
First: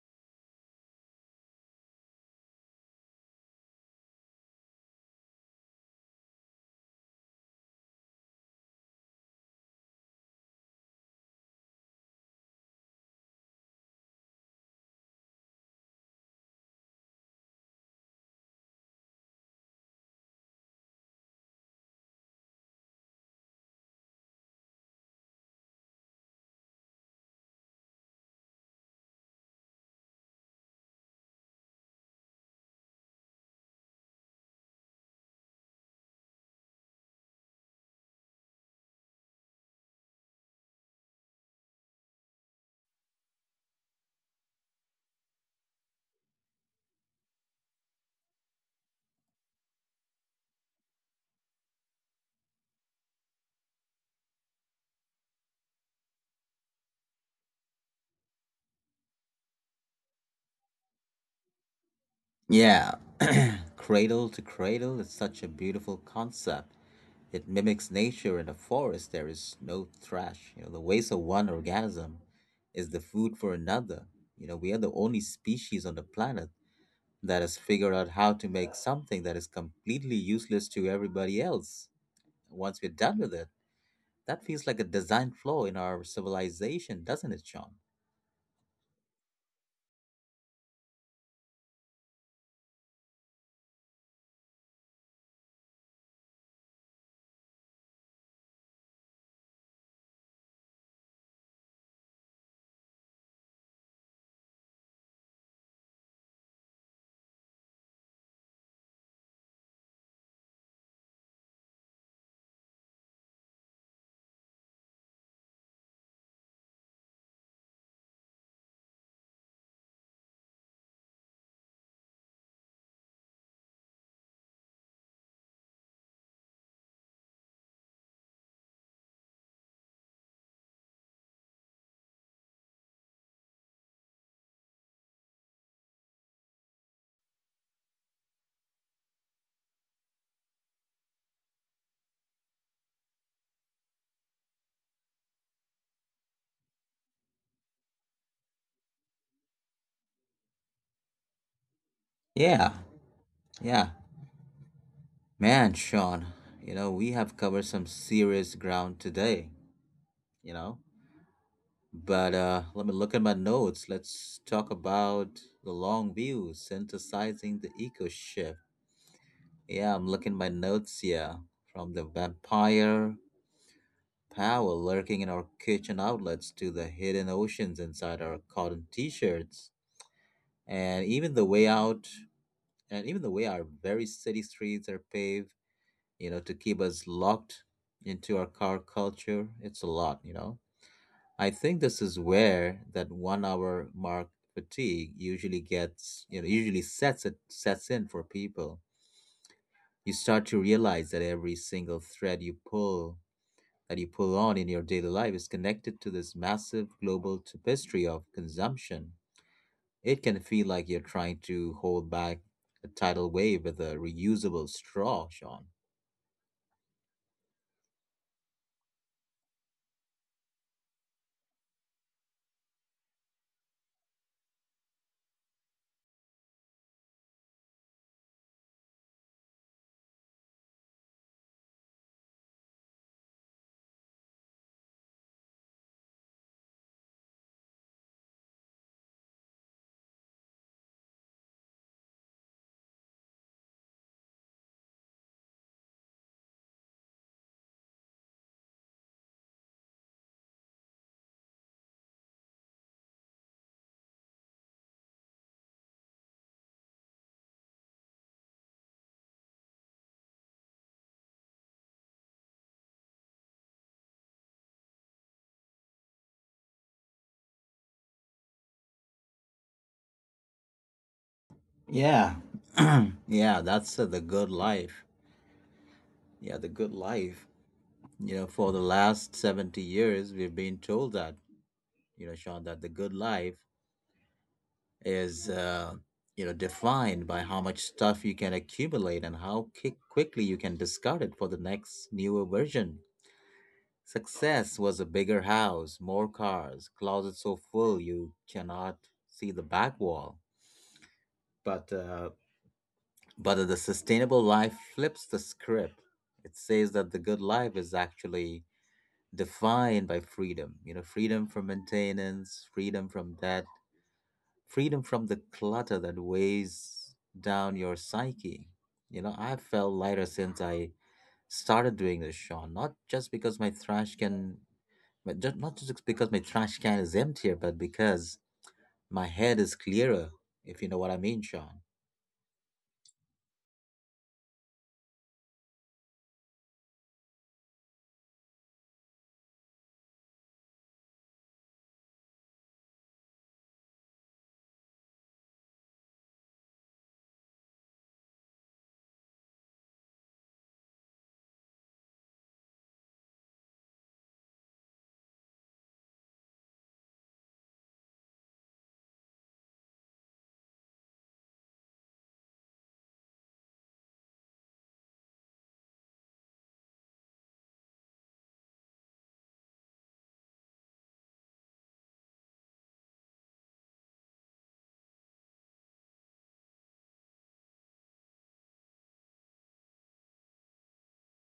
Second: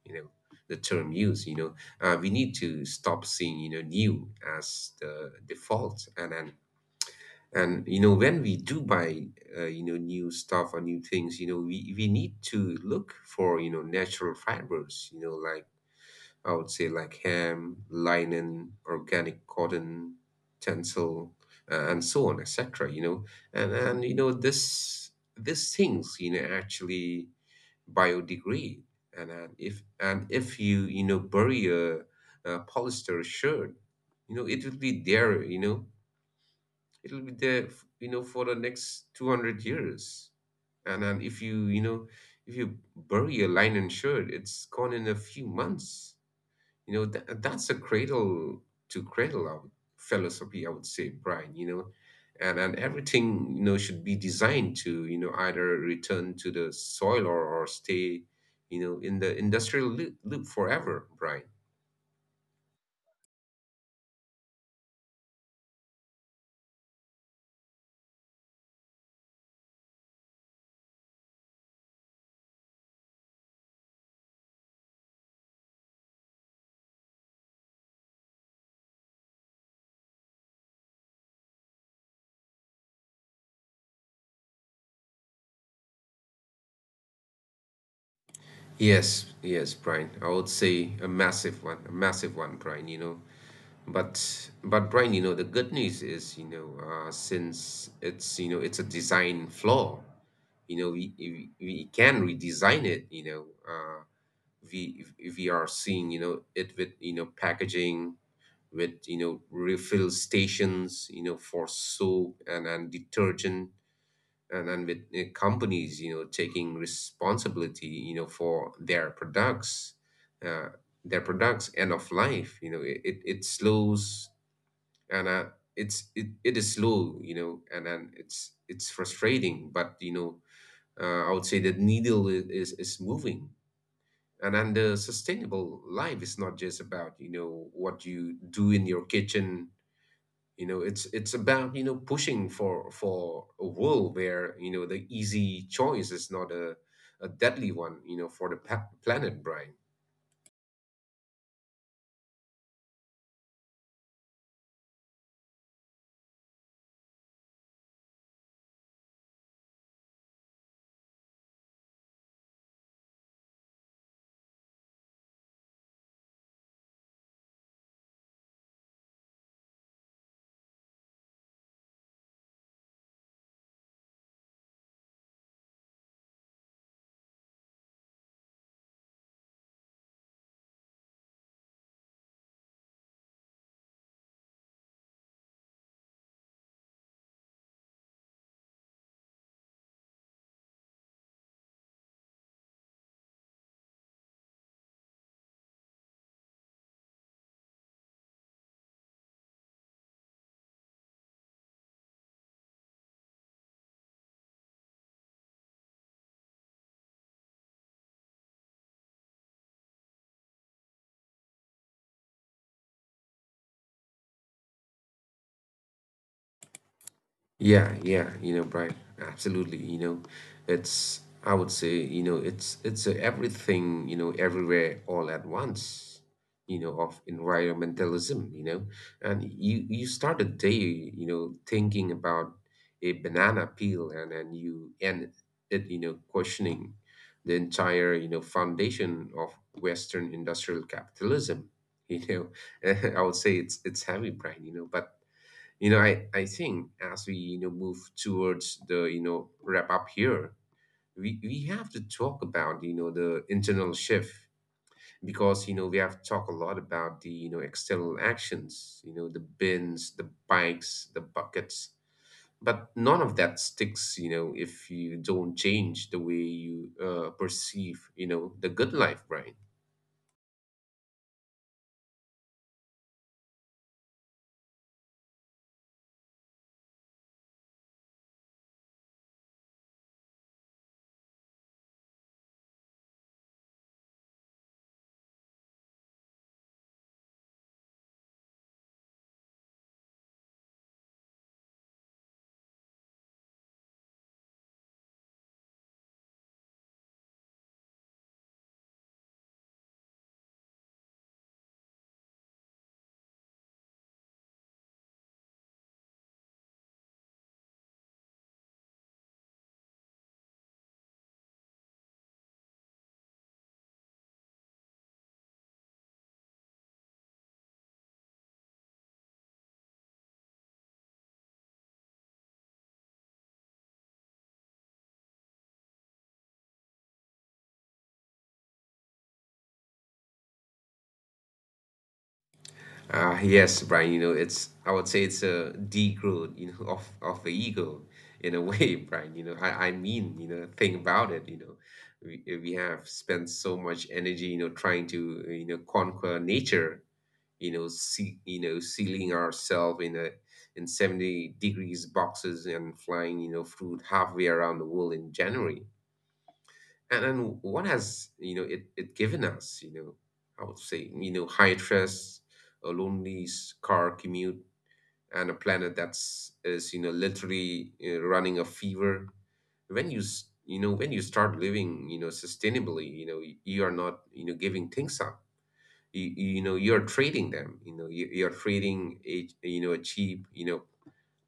Speaker 2: you know, the term use. We need to stop seeing, new as the default, and when we do buy new stuff or new things, we need to look for, natural fibers. You know, like I would say, like ham, linen, organic cotton, tencel, and so on, etc. And this, these things, actually biodegrade. And if, and if you, you know bury a polyester shirt, it will be there. You know, it will be there for the next 200 years. And if you, you know if you bury a linen shirt, it's gone in a few months. That's a cradle to cradle of philosophy, I would say, Brian. And everything, should be designed to, either return to the soil, or stay, in the industrial loop forever, Brian.
Speaker 1: Yeah, [clears throat] cradle to cradle is such a beautiful concept. It mimics nature in a forest. There is no trash. You know, the waste of one organism is the food for another. You know, we are the only species on the planet that has figured out how to make something that is completely useless to everybody else. Once we're done with it, that feels like a design flaw in our civilization, doesn't it, Sean?
Speaker 2: Yes, yes, Brian. I would say a massive one, Brian, But but Brian, the good news is, since it's, it's a design flaw, we can redesign it, uh, we we are seeing, it with, packaging, with, refill stations, for soap and detergent, and with companies, taking responsibility, for their products, uh, their products' end of life. It slows, and it's, it is slow, and then it's frustrating, but I would say that needle is moving. And then the sustainable life is not just about, what you do in your kitchen. It's about, pushing for a world where, the easy choice is not a, a deadly one, for the planet, Brian.
Speaker 1: Yeah, yeah. Man, Sean, you know, we have covered some serious ground today, you know. But let me look at my notes. Let's talk about the long view, synthesizing the eco shift. Yeah, I'm looking at my notes here. From the vampire power lurking in our kitchen outlets to the hidden oceans inside our cotton t shirts. And even the way out, and even the way our very city streets are paved, you know, to keep us locked into our car culture. It's a lot, you know. I think this is where that 1 hour mark fatigue usually usually sets in for people. You start to realize that every single thread you pull that you pull on in your daily life is connected to this massive global tapestry of consumption. It can feel like you're trying to hold back a tidal wave with a reusable straw, Sean.
Speaker 2: Yeah, yeah, Brian, absolutely. It's, I would say, it's a, everything, everywhere all at once, of environmentalism, And you start a day, thinking about a banana peel, and you end it, questioning the entire, foundation of Western industrial capitalism. You [laughs] I would say it's heavy, Brian, but I think as we, move towards the, wrap up here, we have to talk about, the internal shift, because, we have talked a lot about the, external actions, the bins, the bikes, the buckets, but none of that sticks, if you don't change the way you perceive, the good life, Brian.
Speaker 1: Yeah. [clears throat] Yeah, that's the good life. Yeah, the good life. You know, for the last 70 years, we've been told that, you know, Sean, that the good life is you know defined by how much stuff you can accumulate and how quickly you can discard it for the next newer version. Success was a bigger house, more cars, closet so full you cannot see the back wall. But uh, but the sustainable life flips the script. It says that the good life is actually defined by freedom. You know, freedom from maintenance, freedom from debt, freedom from the clutter that weighs down your psyche. You know, I felt lighter since I started doing this, Sean. Not just because my trash can, but just, not just because my trash can is emptier, but because my head is clearer. If you know what I mean, Sean.
Speaker 2: Yes, Brian, it's, I would say, it's a degrowth, [laughs] of the ego in a way, [laughs] Brian. I mean, think about it, We have spent so much energy, trying to, conquer nature, see, sealing ourselves in a, in 70 degrees boxes, and flying, fruit halfway around the world in January. And what has, it given us? I would say, high stress, a lonely car commute, and a planet that's, is, literally, running a fever. When you you know when you start living, sustainably, you are not, giving things up. You're trading them. You're trading a, a cheap,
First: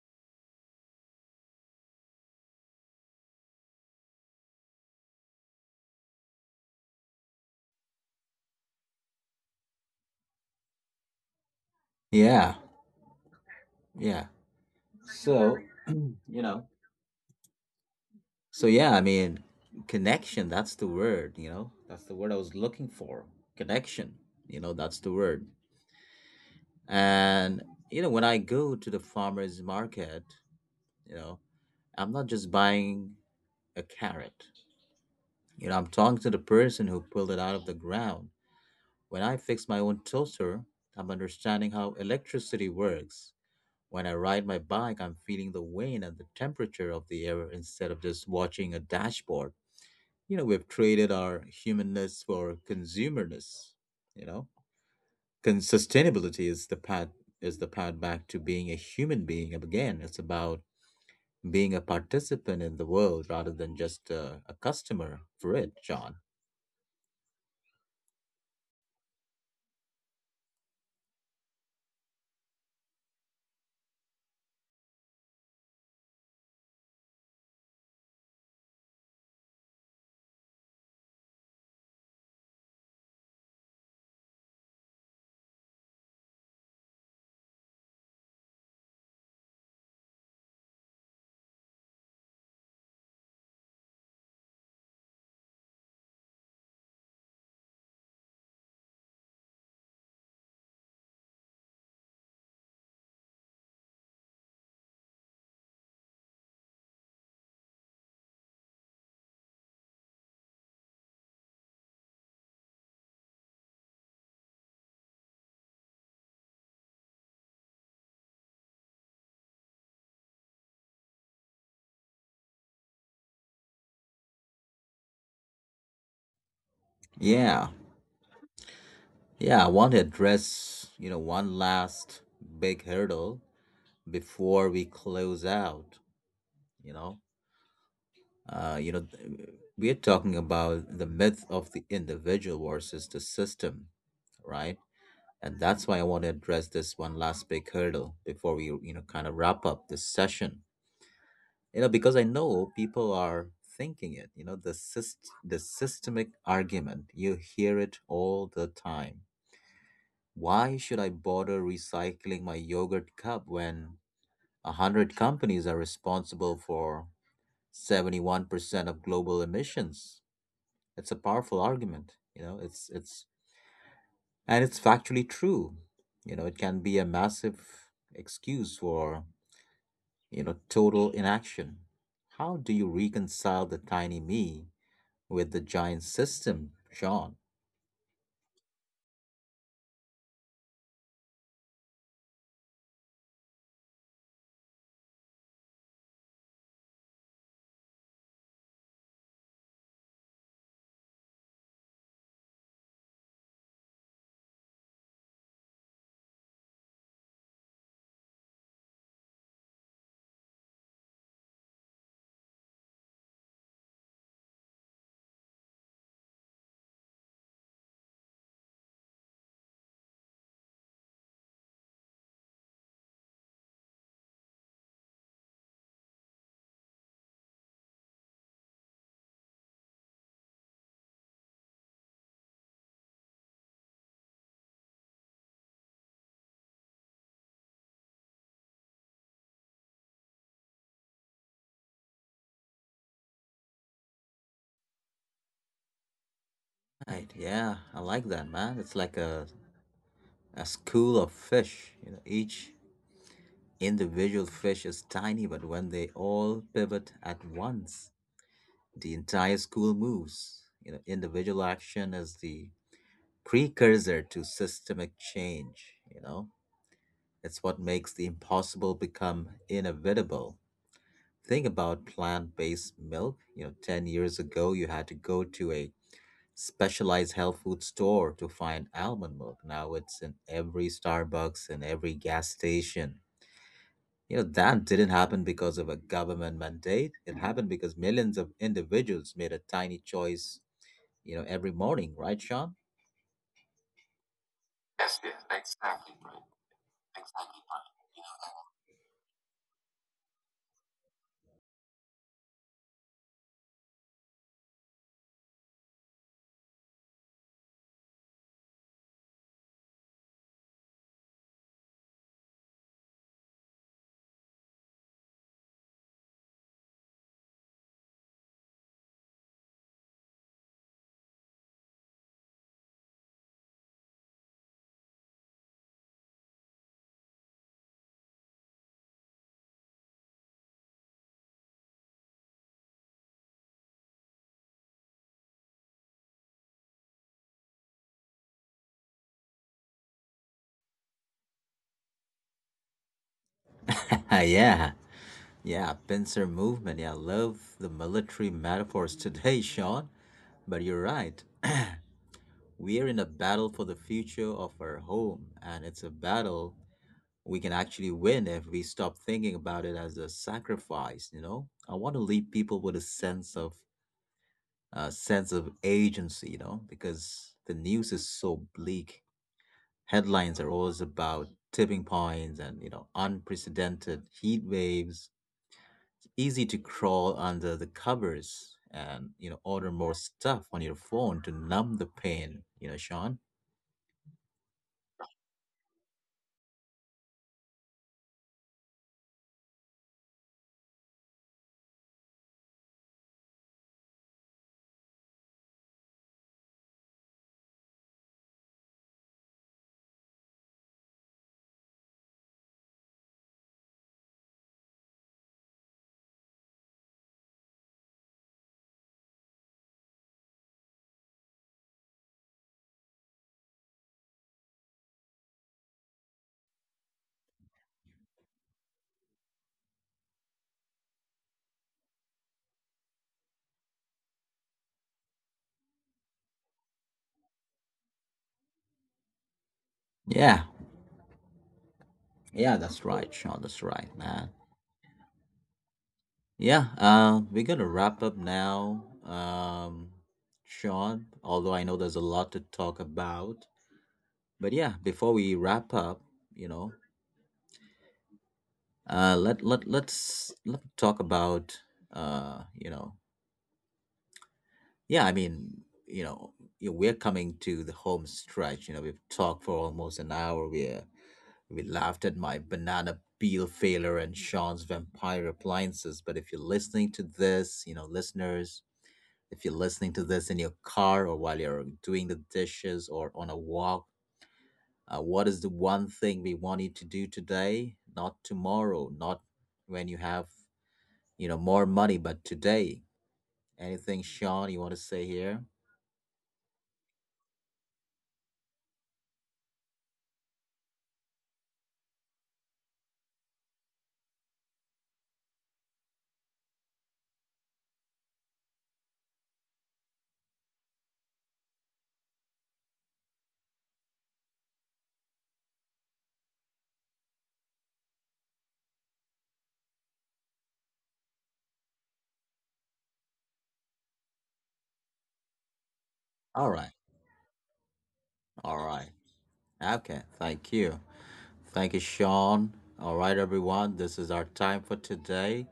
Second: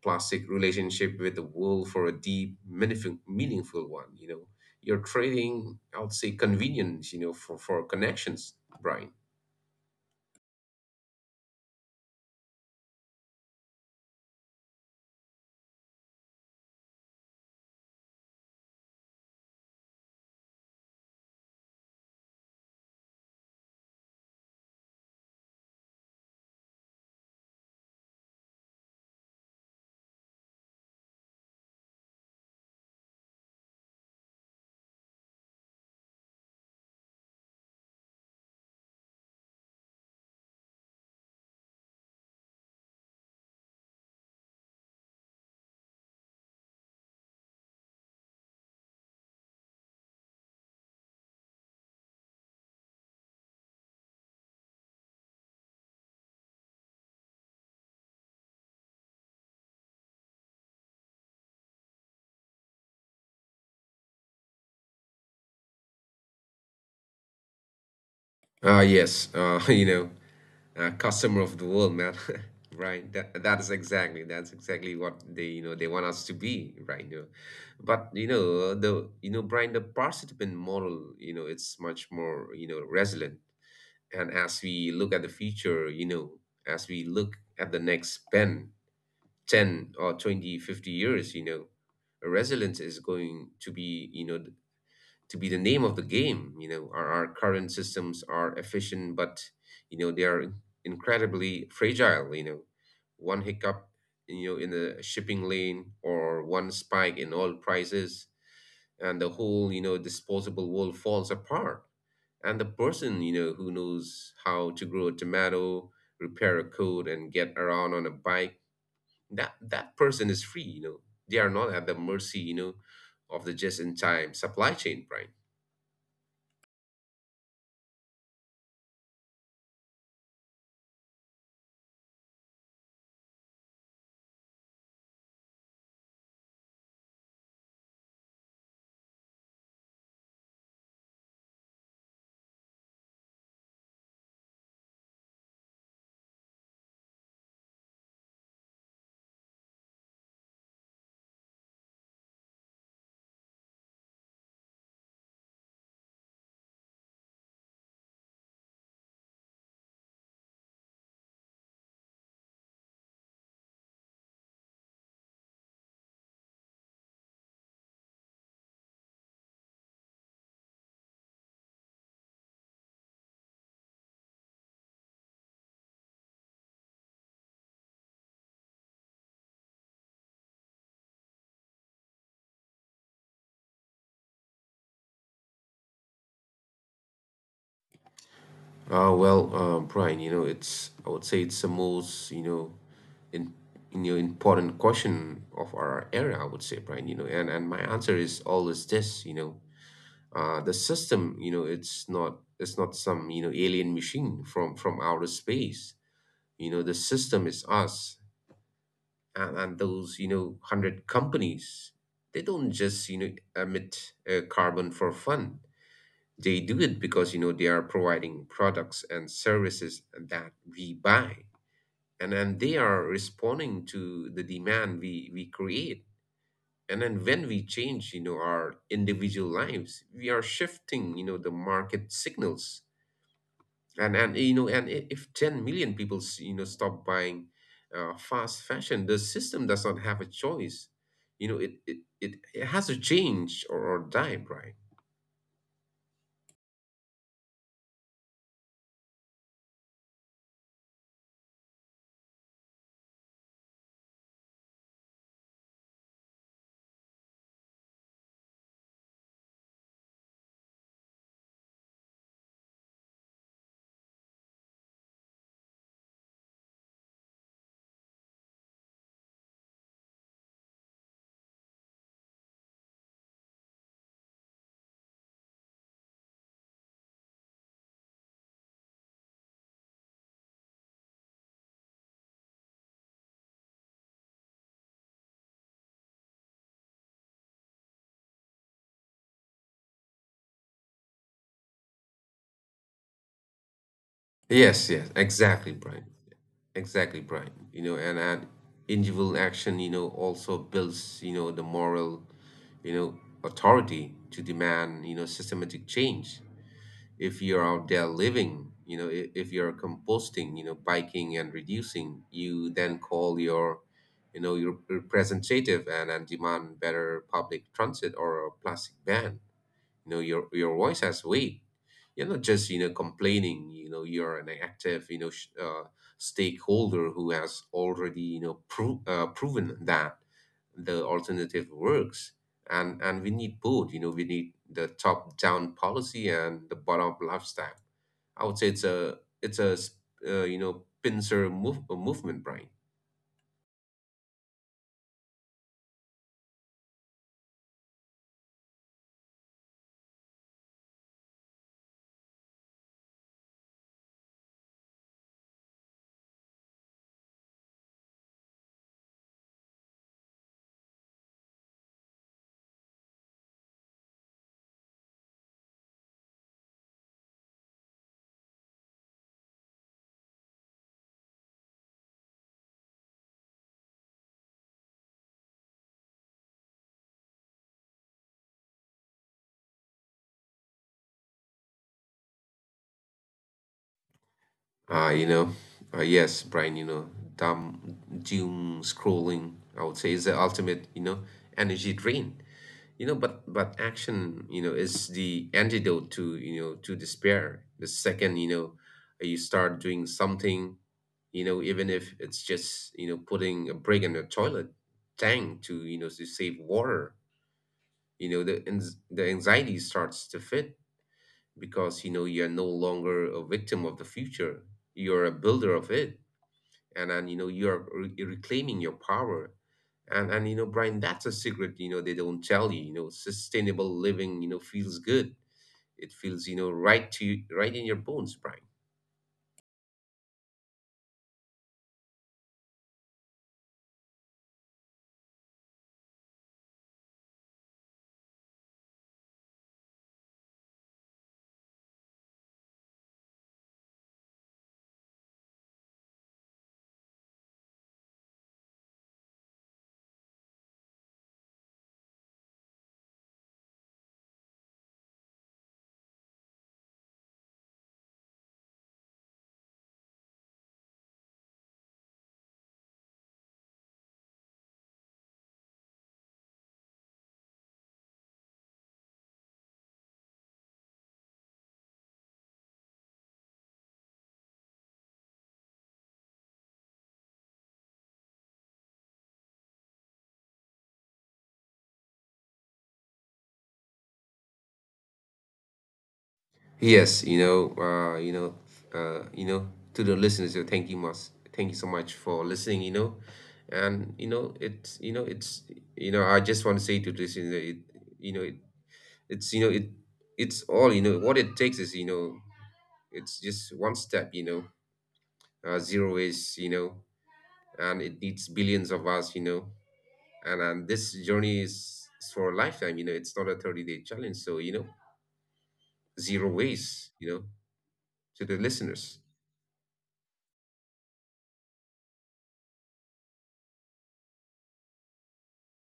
Speaker 2: plastic relationship with the world for a deep, meaningful, meaningful one. You're trading, I would say, convenience, for connections, Brian.
Speaker 1: Yeah, yeah. So you know, yeah. Connection. That's the word. You know, that's the word I was looking for. Connection. You know, that's the word. And you know, when I go to the farmer's market, you know, I'm not just buying a carrot. You know, I'm talking to the person who pulled it out of the ground. When I fix my own toaster, I'm understanding how electricity works. When I ride my bike, I'm feeling the wind and the temperature of the air instead of just watching a dashboard. You know, we've traded our humanness for consumerness, you know? Sustainability is the path, is the path back to being a human being again. It's about being a participant in the world rather than just a customer for it, John.
Speaker 2: Ah, yes. [laughs] Customer of the world, man. [laughs] Right. That is exactly, that's exactly what they, they want us to be, right? But the Brian, the participant model, it's much more, resilient. And as we look at the future, as we look at the next pen 10 or 20, 50 years, resilience is going to be, to be the name of the game. Our current systems are efficient, but they are incredibly fragile. One hiccup, in the shipping lane, or one spike in oil prices, and the whole, disposable world falls apart. And the person, who knows how to grow a tomato, repair a code, and get around on a bike, that person is free. They are not at the mercy, of the just in time supply chain, Brian.
Speaker 1: Yeah, yeah. I want to address, you know, one last big hurdle before we close out. You know, uh, you know, th- we are talking about the myth of the individual versus the system, right? And that's why I want to address this one last big hurdle before we, you know, kind of wrap up this session. You know, because I know people are thinking it. You know, the systemic argument, you hear it all the time. Why should I bother recycling my yogurt cup when a hundred companies are responsible for 71% of global emissions? It's a powerful argument. It's And it's factually true. You know, it can be a massive excuse for, you know, total inaction. How do you reconcile the tiny me with the giant system, Sean?
Speaker 2: Well, Brian, it's, I would say it's the most, you know in you know important question of our era, I would say, Brian. And my answer is always this. The system, it's not some, alien machine from outer space. The system is us. And those, 100 companies, they don't just, emit carbon for fun. They do it because, they are providing products and services that we buy, and then they are responding to the demand we create. And then when we change, our individual lives, we are shifting, the market signals. And if 10 million people stop buying fast fashion, the system does not have a choice. It has to change, or die, right?
Speaker 1: Right, yeah, I like that, man. It's like a school of fish. You know, each individual fish is tiny, but when they all pivot at once, the entire school moves. You know, individual action is the precursor to systemic change, you know? It's what makes the impossible become inevitable. Think about plant-based milk. You know, 10 years ago, you had to go to a specialized health food store to find almond milk. Now it's in every Starbucks and every gas station. You know, that didn't happen because of a government mandate. It happened because millions of individuals made a tiny choice, you know, every morning, right, Sean?
Speaker 2: Yes, yes, exactly, Brian. Exactly, Brian. You know, and an individual action, also builds, the moral, you know, authority to demand, systematic change. If you're out there living, if you're composting, biking and reducing, you then call your, your representative, and demand better public transit or a plastic ban. Your voice has weight. You're not just, complaining. You're an active, stakeholder who has already, proven that the alternative works. And we need both. We need the top down policy and the bottom up lifestyle. I would say it's a, it's a pincer movement, Brian.
Speaker 1: [laughs] Yeah. Yeah, pincer movement. Yeah, I love the military metaphors today, [laughs] Sean. But you're right. [clears throat] We are in a battle for the future of our home, and it's a battle we can actually win if we stop thinking about it as a sacrifice, you know? I want to leave people with a sense of, a sense of agency, you know, because the news is so bleak. Headlines are always about tipping points and, you know, unprecedented heat waves. Easy to crawl under the covers and, you know, order more stuff on your phone to numb the pain, you know, Sean.
Speaker 2: Uh, you know, yes, Brian, dumb doom scrolling, I would say, is the ultimate, energy drain. But action, is the antidote to, to despair. The second, you start doing something, even if it's just, putting a brick in a toilet tank, to, to save water, the the anxiety starts to fit, because, you're no longer a victim of the future. You're a builder of it. And you're reclaiming your power. And Brian, that's a secret, they don't tell you. You know Sustainable living, feels good. It feels, right to you, right in your bones, Brian.
Speaker 1: Yeah, yeah, that's right, Sean, that's right, man. Yeah we're gonna wrap up now. Sean, although I know there's a lot to talk about, but yeah, before we wrap up, you know, let, let let's let talk about, uh you know yeah, I mean, you know, you we're coming to the home stretch. You know, we've talked for almost an hour. We laughed at my banana peel failure and Sean's vampire appliances. But if you're listening to this, you know, listeners, if you're listening to this in your car or while you're doing the dishes or on a walk, what is the one thing we want you to do today, not tomorrow, not when you have, you know, more money, but today? Anything, Sean, you want to say here?
Speaker 2: Yes, uh you know to the listeners, thank you much, thank you so much for listening. And you know it's you know it's you know I just want to say to the listeners, know it, you know it, it's, you know it, it's all, what it takes is, it's just one step, zero waste, and it needs billions of us, and this journey is for a lifetime, It's not a 30-day challenge, so zero
Speaker 1: All right,
Speaker 2: waste, to the
Speaker 1: all
Speaker 2: listeners.
Speaker 1: right. Okay, thank you. Thank you, Sean. All right, everyone, this is our time for today.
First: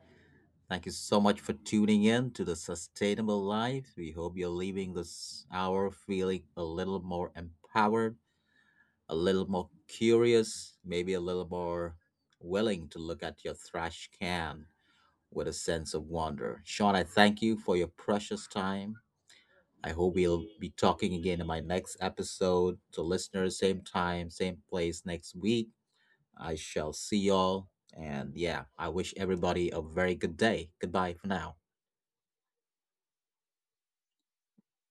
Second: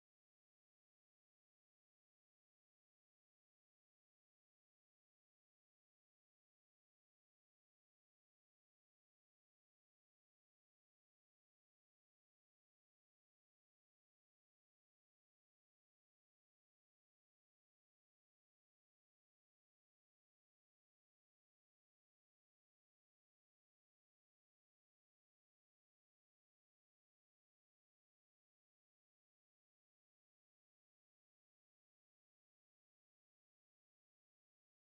Speaker 1: Thank you so much for tuning in to the Sustainable Life. We hope you're leaving this hour feeling a little more empowered, a little more curious, maybe a little more willing to look at your trash can with a sense of wonder. Sean, I thank you for your precious time. I hope we'll be talking again in my next episode. To listeners, same time, same place next week. I shall see y'all. And yeah, I wish everybody a very good day. Goodbye for now.